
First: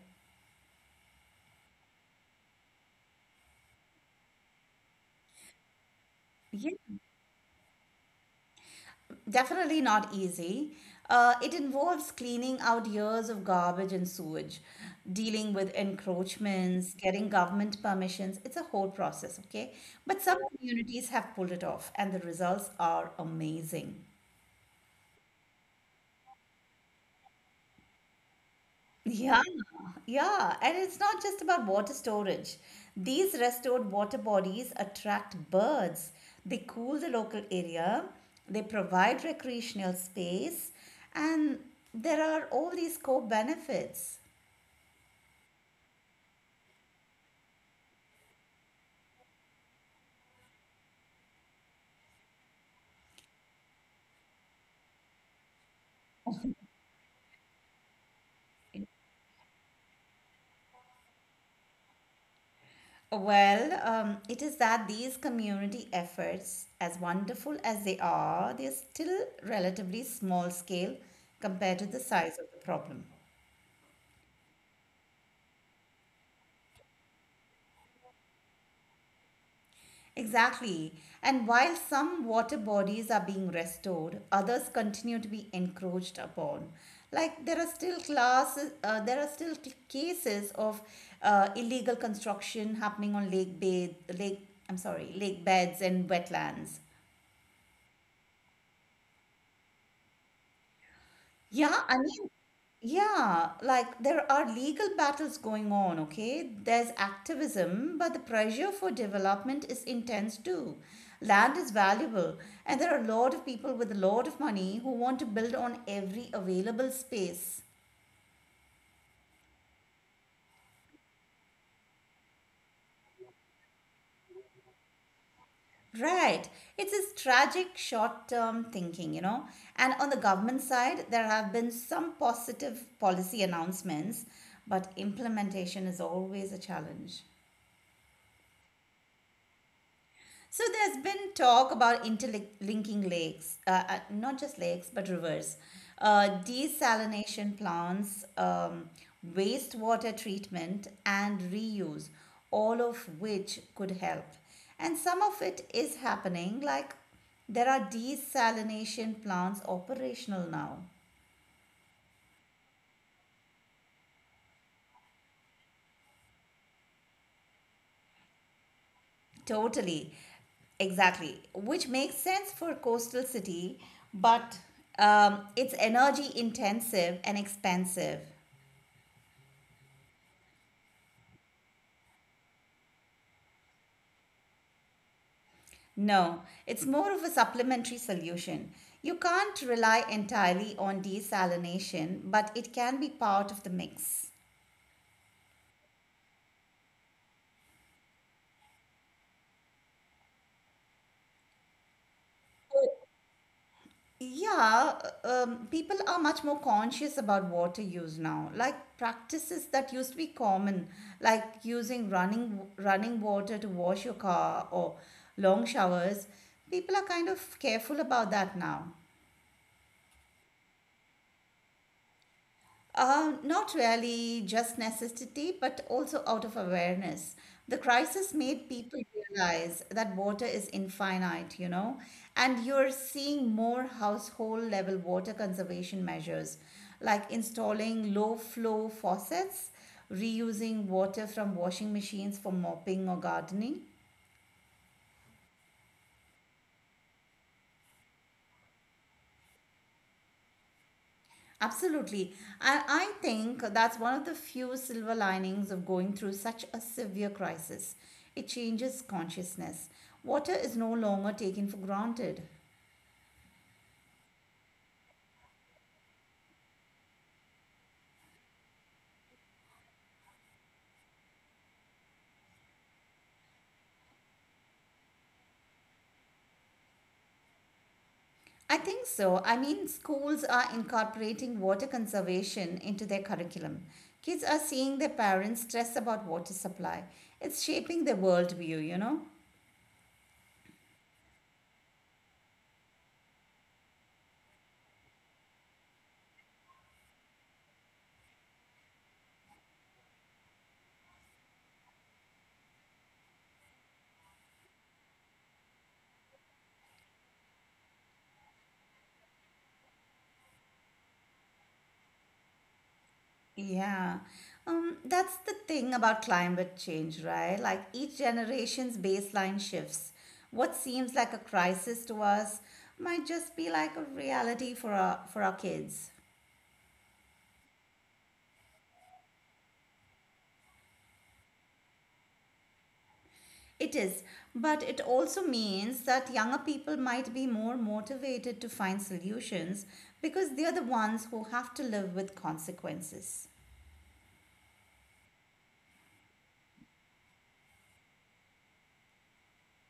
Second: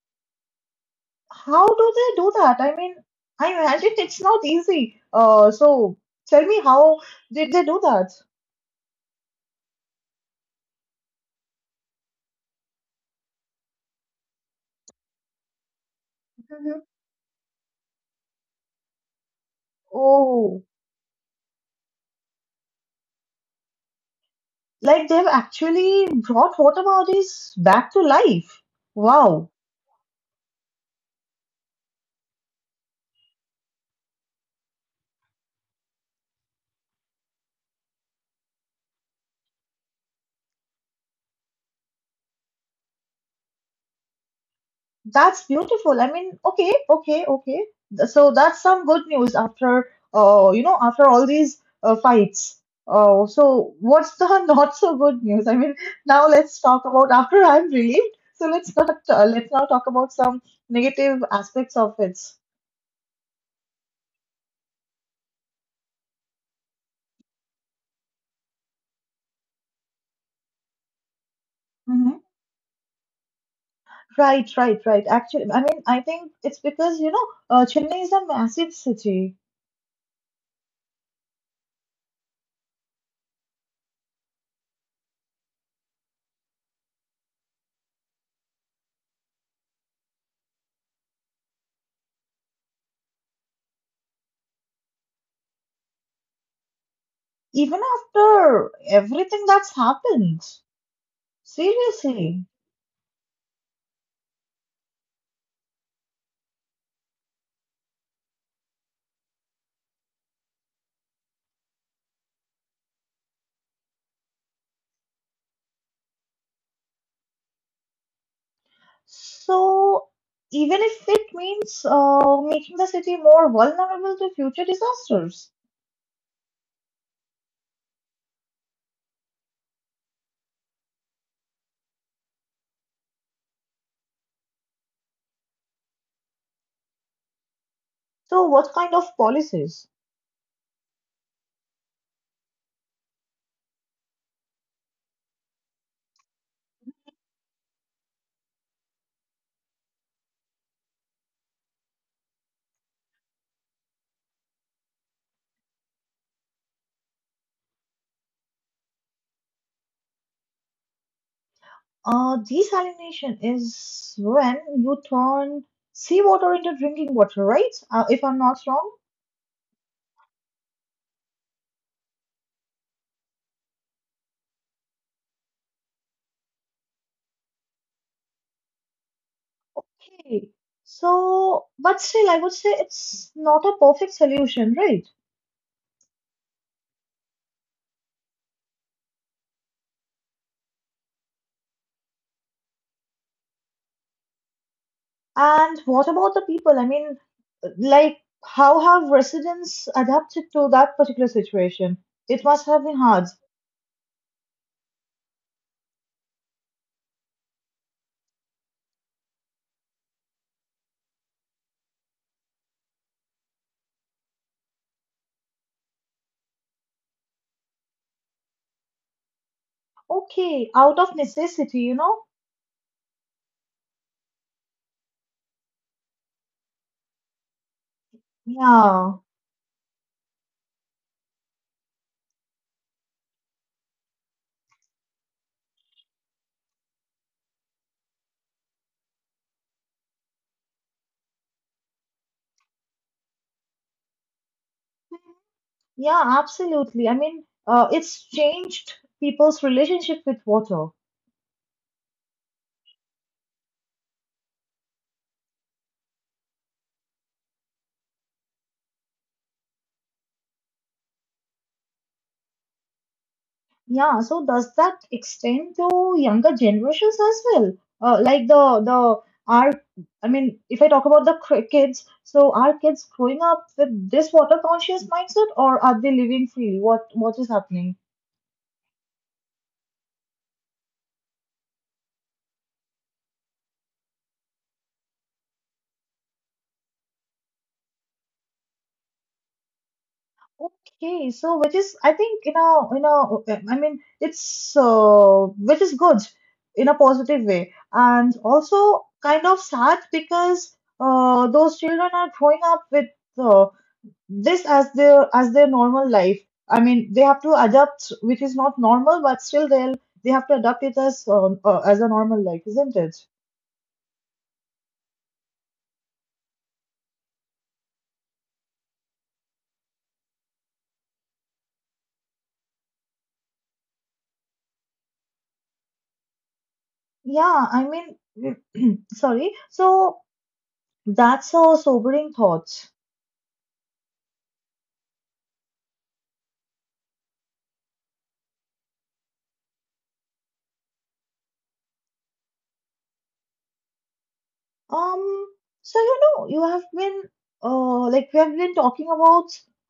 [SPEAKER 2] How do they do that? I mean, I imagine it's not easy. So tell me,
[SPEAKER 1] Yeah,
[SPEAKER 2] how did they do that?
[SPEAKER 1] definitely not easy. It involves cleaning out years of garbage and sewage, dealing with
[SPEAKER 2] Mhm.
[SPEAKER 1] encroachments, getting government permissions. It's a whole process, okay? But some
[SPEAKER 2] Oh,
[SPEAKER 1] communities have pulled it off, and the results are amazing.
[SPEAKER 2] like they've actually brought water bodies back to life.
[SPEAKER 1] Yeah,
[SPEAKER 2] Wow.
[SPEAKER 1] yeah, and it's not just about water storage. These restored water bodies attract birds. They cool the local area, they provide recreational space, and there are all these co benefits.
[SPEAKER 2] That's beautiful. I mean, okay, okay, okay. So that's some good news after, you know, after all these fights. Oh, so what's the *laughs* not so good news? I mean, now let's talk about after I'm relieved. So let's not let's now talk about some negative aspects of it.
[SPEAKER 1] Well, it is that these community efforts, as wonderful as they are, they're still relatively small scale compared to the
[SPEAKER 2] hmm
[SPEAKER 1] size of the problem.
[SPEAKER 2] Right, right, right. Actually, I mean, I think it's because, Chennai is a massive city.
[SPEAKER 1] Exactly. And while some water bodies are being restored, others continue to be encroached upon. Like there are still classes, there are still c- cases of illegal construction happening on lake bed, lake. I'm sorry, lake beds and wetlands.
[SPEAKER 2] Even after everything that's happened,
[SPEAKER 1] Yeah, I mean,
[SPEAKER 2] seriously.
[SPEAKER 1] yeah, like there are legal battles going on, okay? There's activism, but the pressure for development is intense too. Land is valuable, and there are a lot of people with a lot of money who want to build on every available space.
[SPEAKER 2] So, even if it means making the city more vulnerable to future disasters.
[SPEAKER 1] Right. It's this tragic short term thinking, you know. And on the government side, there have been some positive policy announcements, but implementation is always a challenge.
[SPEAKER 2] So, what kind of policies?
[SPEAKER 1] So there's been talk about interlinking lakes, not just lakes, but rivers, desalination plants, wastewater treatment, and reuse, all of which could help. And some of it is happening, like there are desalination plants operational now.
[SPEAKER 2] Desalination is when you turn seawater into drinking water, right? If I'm not wrong.
[SPEAKER 1] Totally, exactly, which makes sense for coastal city, but it's energy intensive and expensive.
[SPEAKER 2] Okay. So, but still, I would say it's not a perfect solution, right?
[SPEAKER 1] No, it's more of a supplementary solution. You can't rely entirely on desalination, but it can be part of the mix.
[SPEAKER 2] And what about the people? I mean, like, how have residents adapted to that particular situation? It must have been hard.
[SPEAKER 1] Yeah, people are much more conscious about water use now. Like practices that used to be common, like using running water to wash your car or long showers, people are kind of careful about that now.
[SPEAKER 2] Okay, out of necessity, you know?
[SPEAKER 1] Not really just necessity, but also out of awareness. The crisis made people
[SPEAKER 2] Yeah,
[SPEAKER 1] realize that water is infinite, and you're seeing more household level water conservation measures like installing low flow faucets, reusing water from washing machines for mopping or gardening.
[SPEAKER 2] yeah, absolutely. I mean, it's changed people's relationship with water.
[SPEAKER 1] Absolutely. I think that's one of the few silver linings of going through such a severe crisis. It changes consciousness. Water is no longer taken for granted.
[SPEAKER 2] Yeah, so does that extend to younger generations as well? Like the our, I mean, if I talk about the kids, so are kids growing up with this water conscious mindset, or are they living freely? What is happening?
[SPEAKER 1] I think so. I mean, schools are incorporating water conservation into their curriculum. Kids are seeing their parents stress about water supply. It's shaping their worldview, you know?
[SPEAKER 2] Okay, so which is I think you know I mean it's which is good in a positive way and also kind of sad because those children are growing up with uh, this as their normal life. I mean they have to adapt, which is not normal, but still they have to adapt it as a normal life, isn't it?
[SPEAKER 1] Yeah. That's the thing about climate change, right? Like each generation's baseline shifts. What seems like a crisis to us might just be like a reality for our kids.
[SPEAKER 2] Yeah, I mean mm, sorry. So that's a sobering thought.
[SPEAKER 1] It is, but it also means that younger people might be more motivated to find solutions because they're the ones who have to live with consequences.
[SPEAKER 2] Um, so you know, you have been like we have been talking about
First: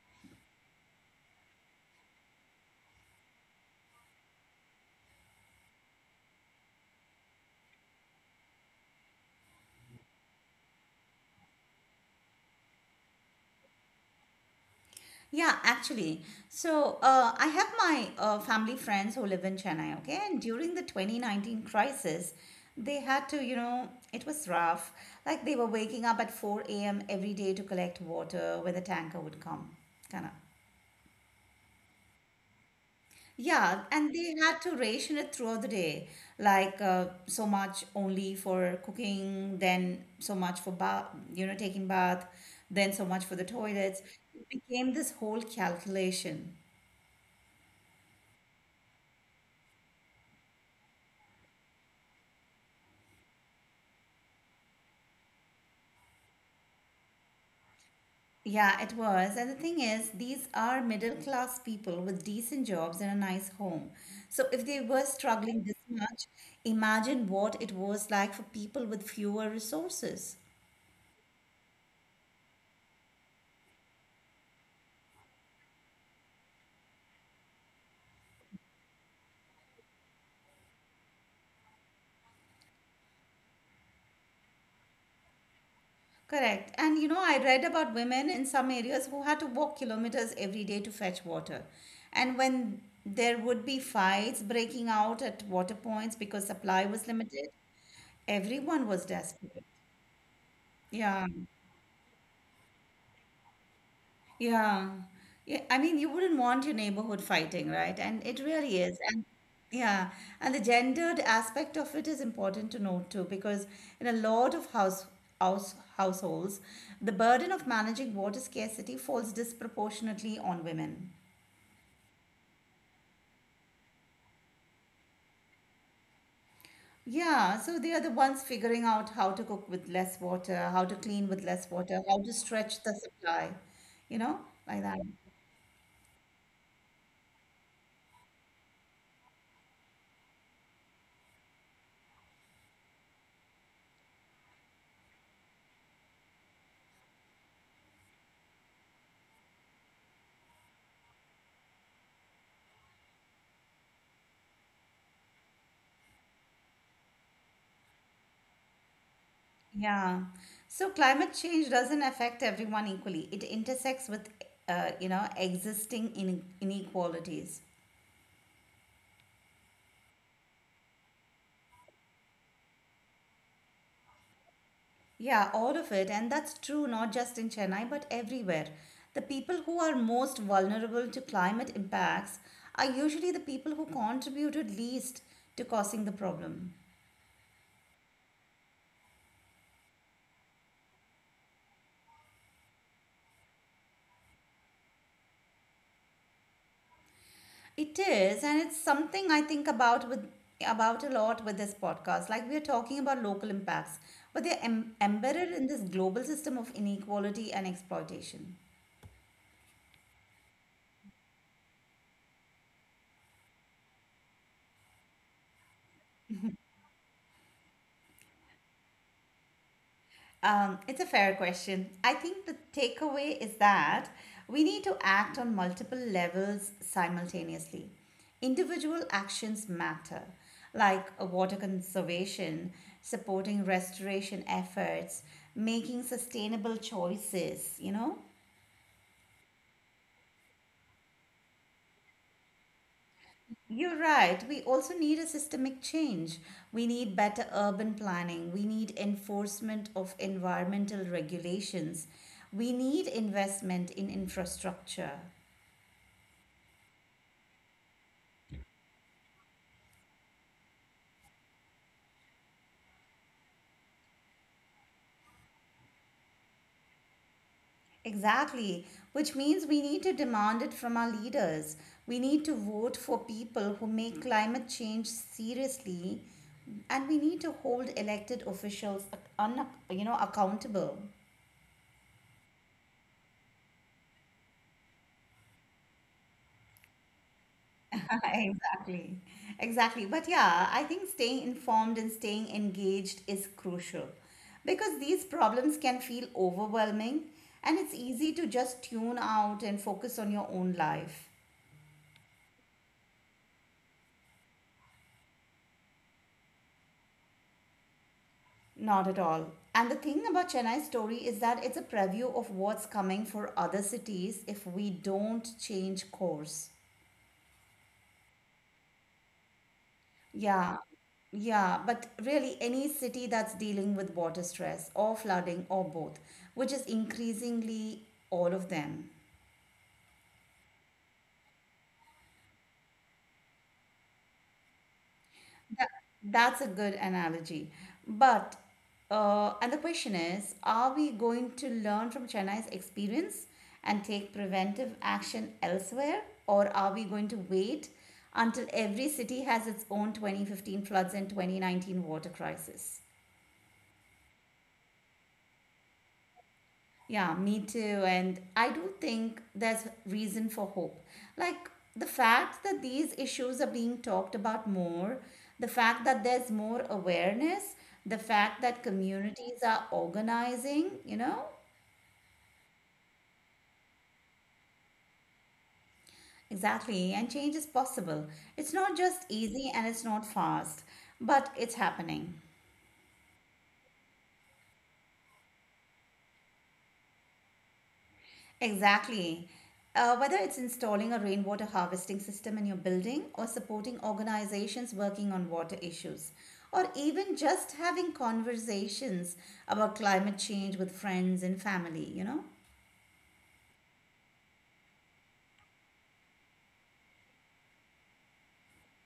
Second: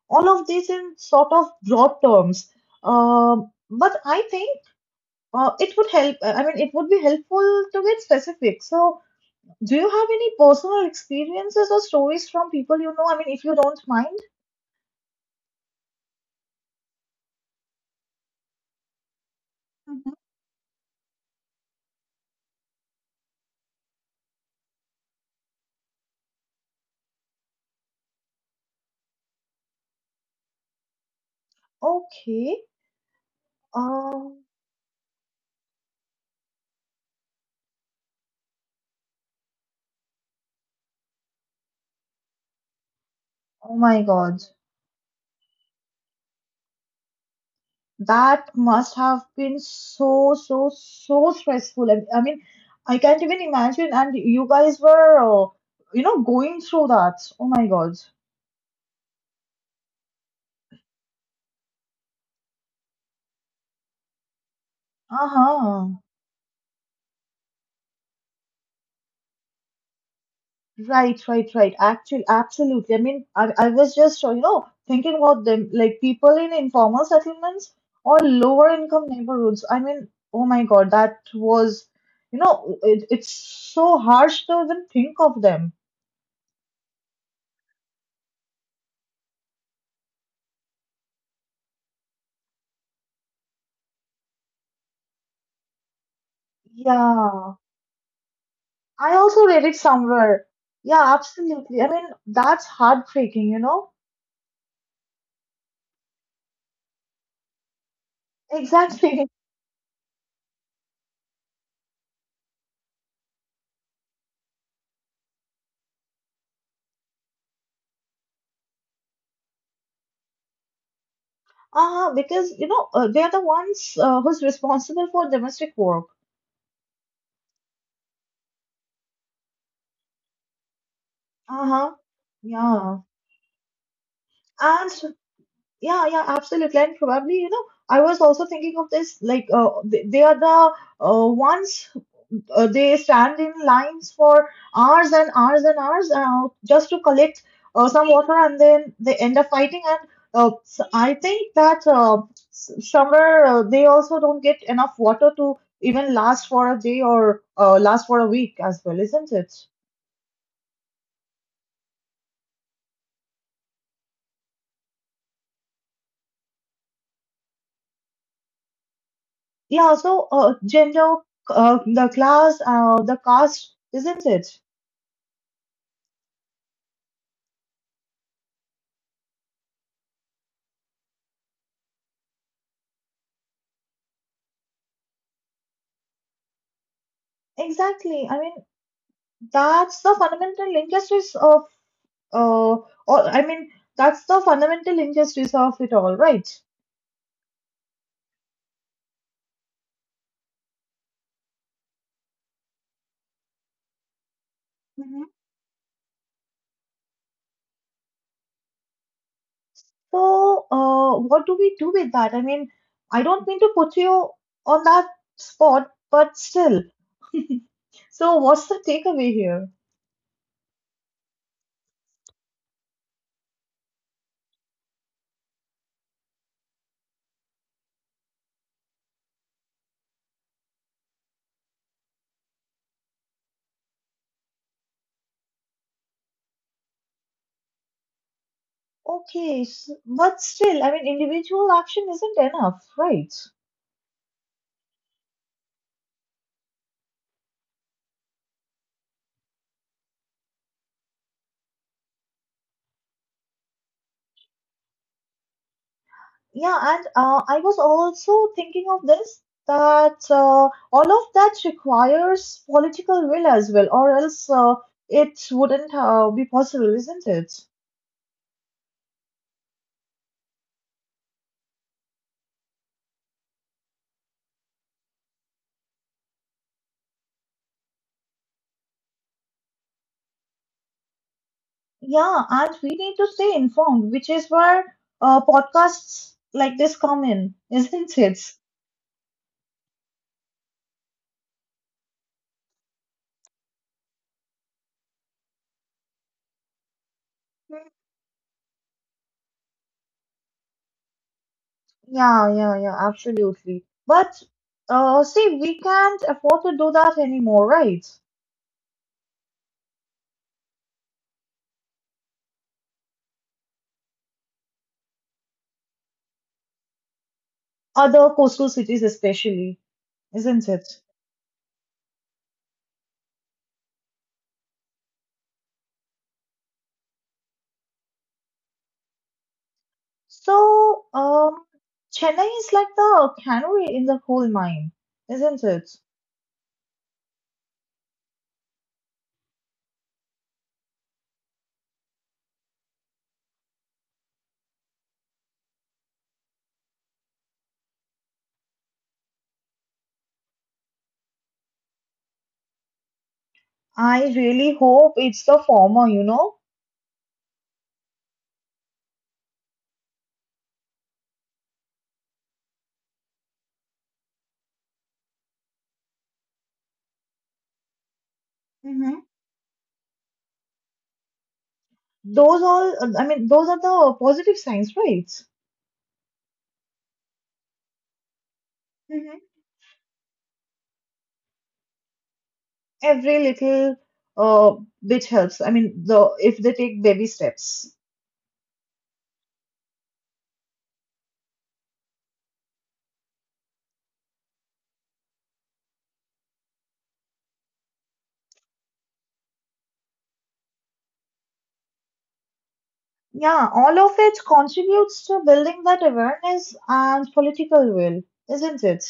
[SPEAKER 2] all of this in sort of broad terms. But I think it would help. I mean, it would be helpful to get specific. So, do you have any personal experiences or stories from people you know? I mean, if you don't mind.
[SPEAKER 1] Yeah, actually. So I have my family friends who live in Chennai,
[SPEAKER 2] Mhm.
[SPEAKER 1] okay? And during the 2019 crisis, they had to. It was rough. Like they were waking up at 4 a.m. every day to collect water when the tanker would come, kind of.
[SPEAKER 2] Okay.
[SPEAKER 1] Yeah, and they
[SPEAKER 2] Um,
[SPEAKER 1] had to ration it throughout the day, like so much only for cooking, then so much for bath, taking bath, then so much for the
[SPEAKER 2] oh my
[SPEAKER 1] toilets.
[SPEAKER 2] God.
[SPEAKER 1] It became this whole calculation.
[SPEAKER 2] That must have been so, so, so stressful. And I mean, I can't even imagine. And you guys were, going through that. Oh my God.
[SPEAKER 1] Yeah, it was. And the thing is, these are middle class people with decent jobs and a nice home. So if they were struggling this
[SPEAKER 2] Uh-huh.
[SPEAKER 1] much, imagine what it was like for people with fewer resources.
[SPEAKER 2] Right, right, right. Actually, absolutely. I mean, I was just, thinking about them, like people in informal settlements or lower income neighborhoods. I mean, oh my God, that was, you know, it's so harsh to even think of them.
[SPEAKER 1] Correct. And I read about women in some areas who had to walk kilometers every day to fetch water. And when there would be fights breaking out at water points because supply was limited,
[SPEAKER 2] Yeah,
[SPEAKER 1] everyone was
[SPEAKER 2] I also read
[SPEAKER 1] desperate.
[SPEAKER 2] it somewhere. Yeah,
[SPEAKER 1] Yeah.
[SPEAKER 2] absolutely. I mean, that's heartbreaking, you know?
[SPEAKER 1] Yeah. Yeah, I mean, you wouldn't want your neighborhood fighting, right? And it really is. And
[SPEAKER 2] Exactly. *laughs*
[SPEAKER 1] yeah, and the gendered aspect of it is important to note too, because in a lot of households, the burden of managing water scarcity falls disproportionately on women.
[SPEAKER 2] Because, they're the ones who's responsible for domestic work.
[SPEAKER 1] Yeah, so they are the ones figuring out how to cook with less water, how to clean with less
[SPEAKER 2] Uh-huh.
[SPEAKER 1] water, how to stretch the
[SPEAKER 2] Yeah.
[SPEAKER 1] supply, you know, like
[SPEAKER 2] And
[SPEAKER 1] that.
[SPEAKER 2] yeah, yeah, absolutely. And probably, you know, I was also thinking of this like they are the ones, they stand in lines for hours and hours and hours just to collect some water and then they end up fighting and s I think that s- summer they also don't get enough water to even last for a day or last for a week as well, isn't it?
[SPEAKER 1] Yeah. So climate change doesn't affect everyone equally. It intersects with, existing in inequalities.
[SPEAKER 2] Yeah, so gender, the class, the caste, isn't it?
[SPEAKER 1] Yeah, all of it. And that's true not just in Chennai, but everywhere. The people who are most vulnerable to climate impacts are usually the people who contributed least to causing the problem.
[SPEAKER 2] Exactly, I mean that's the fundamental linkages of, Uh, I mean, that's the fundamental injustice of it all, right?
[SPEAKER 1] It is, and it's something I think about a lot with this podcast. Like we are talking about local impacts, but they're
[SPEAKER 2] hmm
[SPEAKER 1] embedded in this global system of inequality and exploitation.
[SPEAKER 2] So, what do we do with that? I mean, I don't mean to put you on that spot, but still. So, what's the takeaway here?
[SPEAKER 1] It's a fair question. I think the takeaway is that we need to act on multiple levels simultaneously. Individual actions matter, like water conservation, supporting restoration efforts, making sustainable choices, you know?
[SPEAKER 2] Okay, s but still, I mean, individual action isn't enough, right?
[SPEAKER 1] You're right. We also need a systemic change. We need better urban planning. We need enforcement of environmental regulations. We need investment in infrastructure.
[SPEAKER 2] Yeah, and I was also thinking of this that all of that requires political will as well, or else it wouldn't be possible, isn't it?
[SPEAKER 1] Exactly, which means we need to demand it from our leaders. We need to vote for people who make climate change seriously, and we need to hold elected officials accountable.
[SPEAKER 2] Yeah, and we need to stay informed, which is where podcasts like this come in, *laughs* isn't
[SPEAKER 1] *laughs*
[SPEAKER 2] it?
[SPEAKER 1] Exactly. Exactly. But yeah, I think staying informed and staying engaged is crucial because these problems can feel overwhelming and
[SPEAKER 2] Mm.
[SPEAKER 1] it's easy to just tune out and focus on your own life.
[SPEAKER 2] Yeah, yeah, yeah, absolutely. But see, we can't afford to do that anymore, right?
[SPEAKER 1] Not at all. And the thing about Chennai's story is that it's a preview of what's coming for other cities if we don't change course.
[SPEAKER 2] Other coastal cities, especially, isn't
[SPEAKER 1] Yeah,
[SPEAKER 2] it?
[SPEAKER 1] yeah, but really any city that's dealing with water stress or flooding or both, which is increasingly all of them.
[SPEAKER 2] So, Chennai is like the canary in the coal mine, isn't it?
[SPEAKER 1] That, that's a good analogy. But, and the question is, are we going to learn from Chennai's experience and take preventive action elsewhere, or are we going to wait until every city has its own 2015 floods and 2019 water crisis?
[SPEAKER 2] I really hope it's the former, you know?
[SPEAKER 1] Yeah, me too. And I do think there's reason for hope. Like the fact that these issues are being talked about more, the fact that there's more awareness, the fact that
[SPEAKER 2] Mm-hmm.
[SPEAKER 1] communities are organizing, you know?
[SPEAKER 2] Those all, I mean, those are the positive signs, right?
[SPEAKER 1] Exactly. And change is possible. It's not just easy and it's not fast, but it's happening.
[SPEAKER 2] Every little uh, bit helps. I mean, the if they take baby steps.
[SPEAKER 1] Exactly. Whether it's installing a rainwater harvesting system in your building, or supporting organizations working on water issues, or even just having conversations about climate change with friends and family, you know?
[SPEAKER 2] Yeah, all of it contributes to building that awareness and political will, isn't it?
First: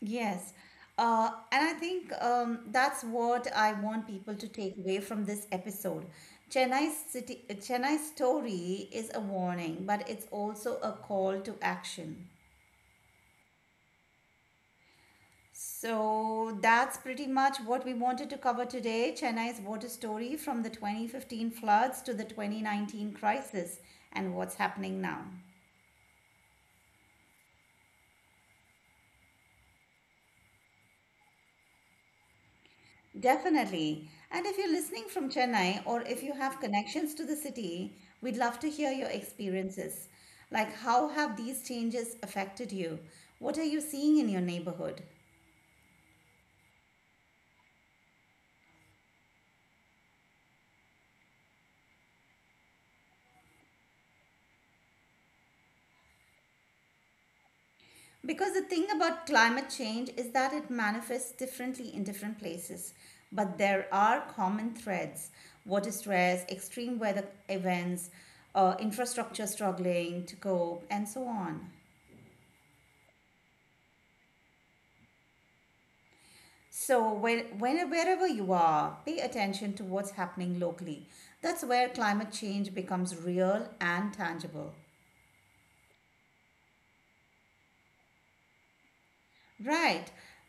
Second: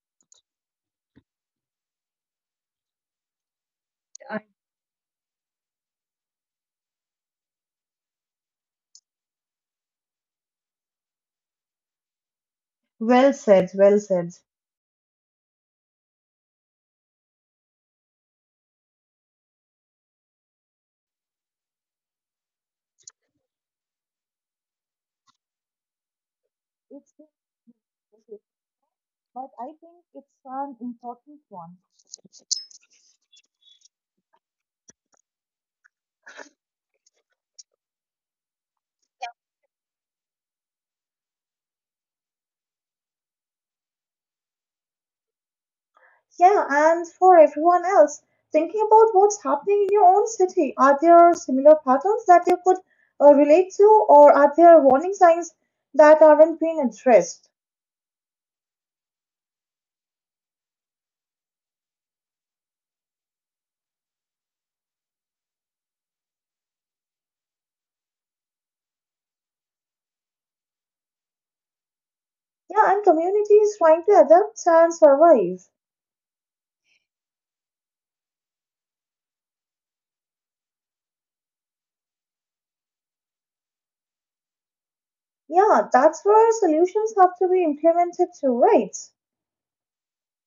[SPEAKER 1] Yes. And I think that's what I want people
[SPEAKER 2] I-
[SPEAKER 1] to take away from this episode. Chennai's story is a warning, but it's also a call to action.
[SPEAKER 2] Well said, well said.
[SPEAKER 1] So that's pretty much what we wanted to cover today: Chennai's water story from the 2015 floods to the 2019 crisis and what's happening now.
[SPEAKER 2] It's difficult, but I think it's an important one.
[SPEAKER 1] Definitely. And if you're listening from Chennai or if you have connections to the city, we'd love to hear your experiences. Like, how have these changes affected you? What are you seeing in your neighborhood?
[SPEAKER 2] Yeah, and for everyone else, thinking about what's happening in your own city, are there similar patterns that you could relate to, or are there warning signs that aren't being addressed?
[SPEAKER 1] Because the thing about climate change is that it manifests differently in different places, but there are common threads: water stress, extreme weather events, infrastructure struggling to cope, and so on.
[SPEAKER 2] Yeah, and communities trying to adapt and survive.
[SPEAKER 1] So, wherever you are, pay attention to what's happening locally. That's where climate change becomes real and tangible.
[SPEAKER 2] Yeah, that's where solutions have to be implemented too, right?
[SPEAKER 1] Right.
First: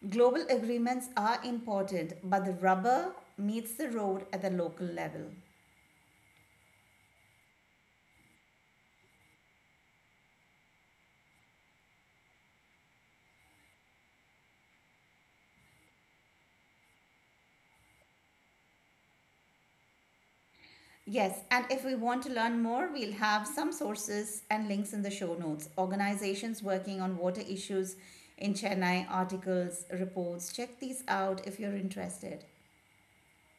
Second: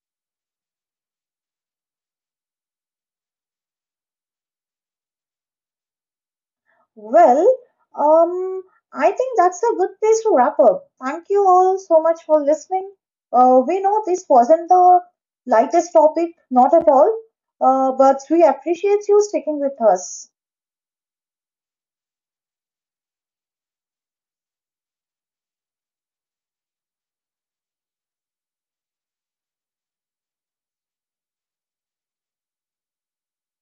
[SPEAKER 1] Global agreements are important, but the rubber meets the road at the local level.
[SPEAKER 2] Well, um, I think that's a good place to wrap up. Thank you all so much for listening. We know this wasn't the lightest topic, not at all, but we appreciate you sticking with us.
[SPEAKER 1] Yes, and if we want to learn more, we'll have some sources and links in the show notes. Organizations working on water issues in Chennai, articles, reports. Check these out if you're interested.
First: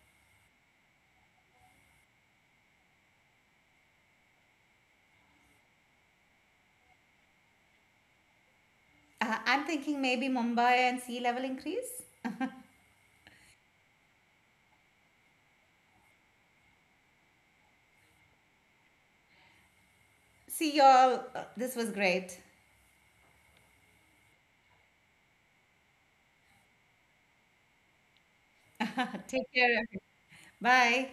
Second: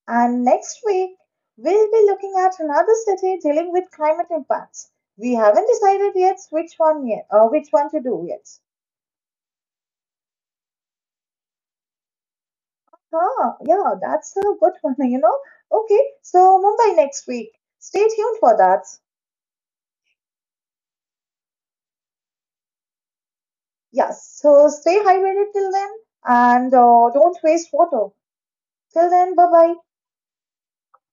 [SPEAKER 2] And next week, we'll be looking at another city dealing with climate impacts. We haven't decided yet which one yet, Which one to do yet.
[SPEAKER 1] I'm thinking maybe Mumbai and sea level increase.
[SPEAKER 2] Ah, yeah, that's a good one, *laughs* you know. Okay, so Mumbai next week. Stay tuned for that.
[SPEAKER 1] See y'all. This was great.
[SPEAKER 2] Yes, so stay hydrated till then and don't waste water. Till
[SPEAKER 1] *laughs*
[SPEAKER 2] then, bye
[SPEAKER 1] Take
[SPEAKER 2] bye.
[SPEAKER 1] care. Bye.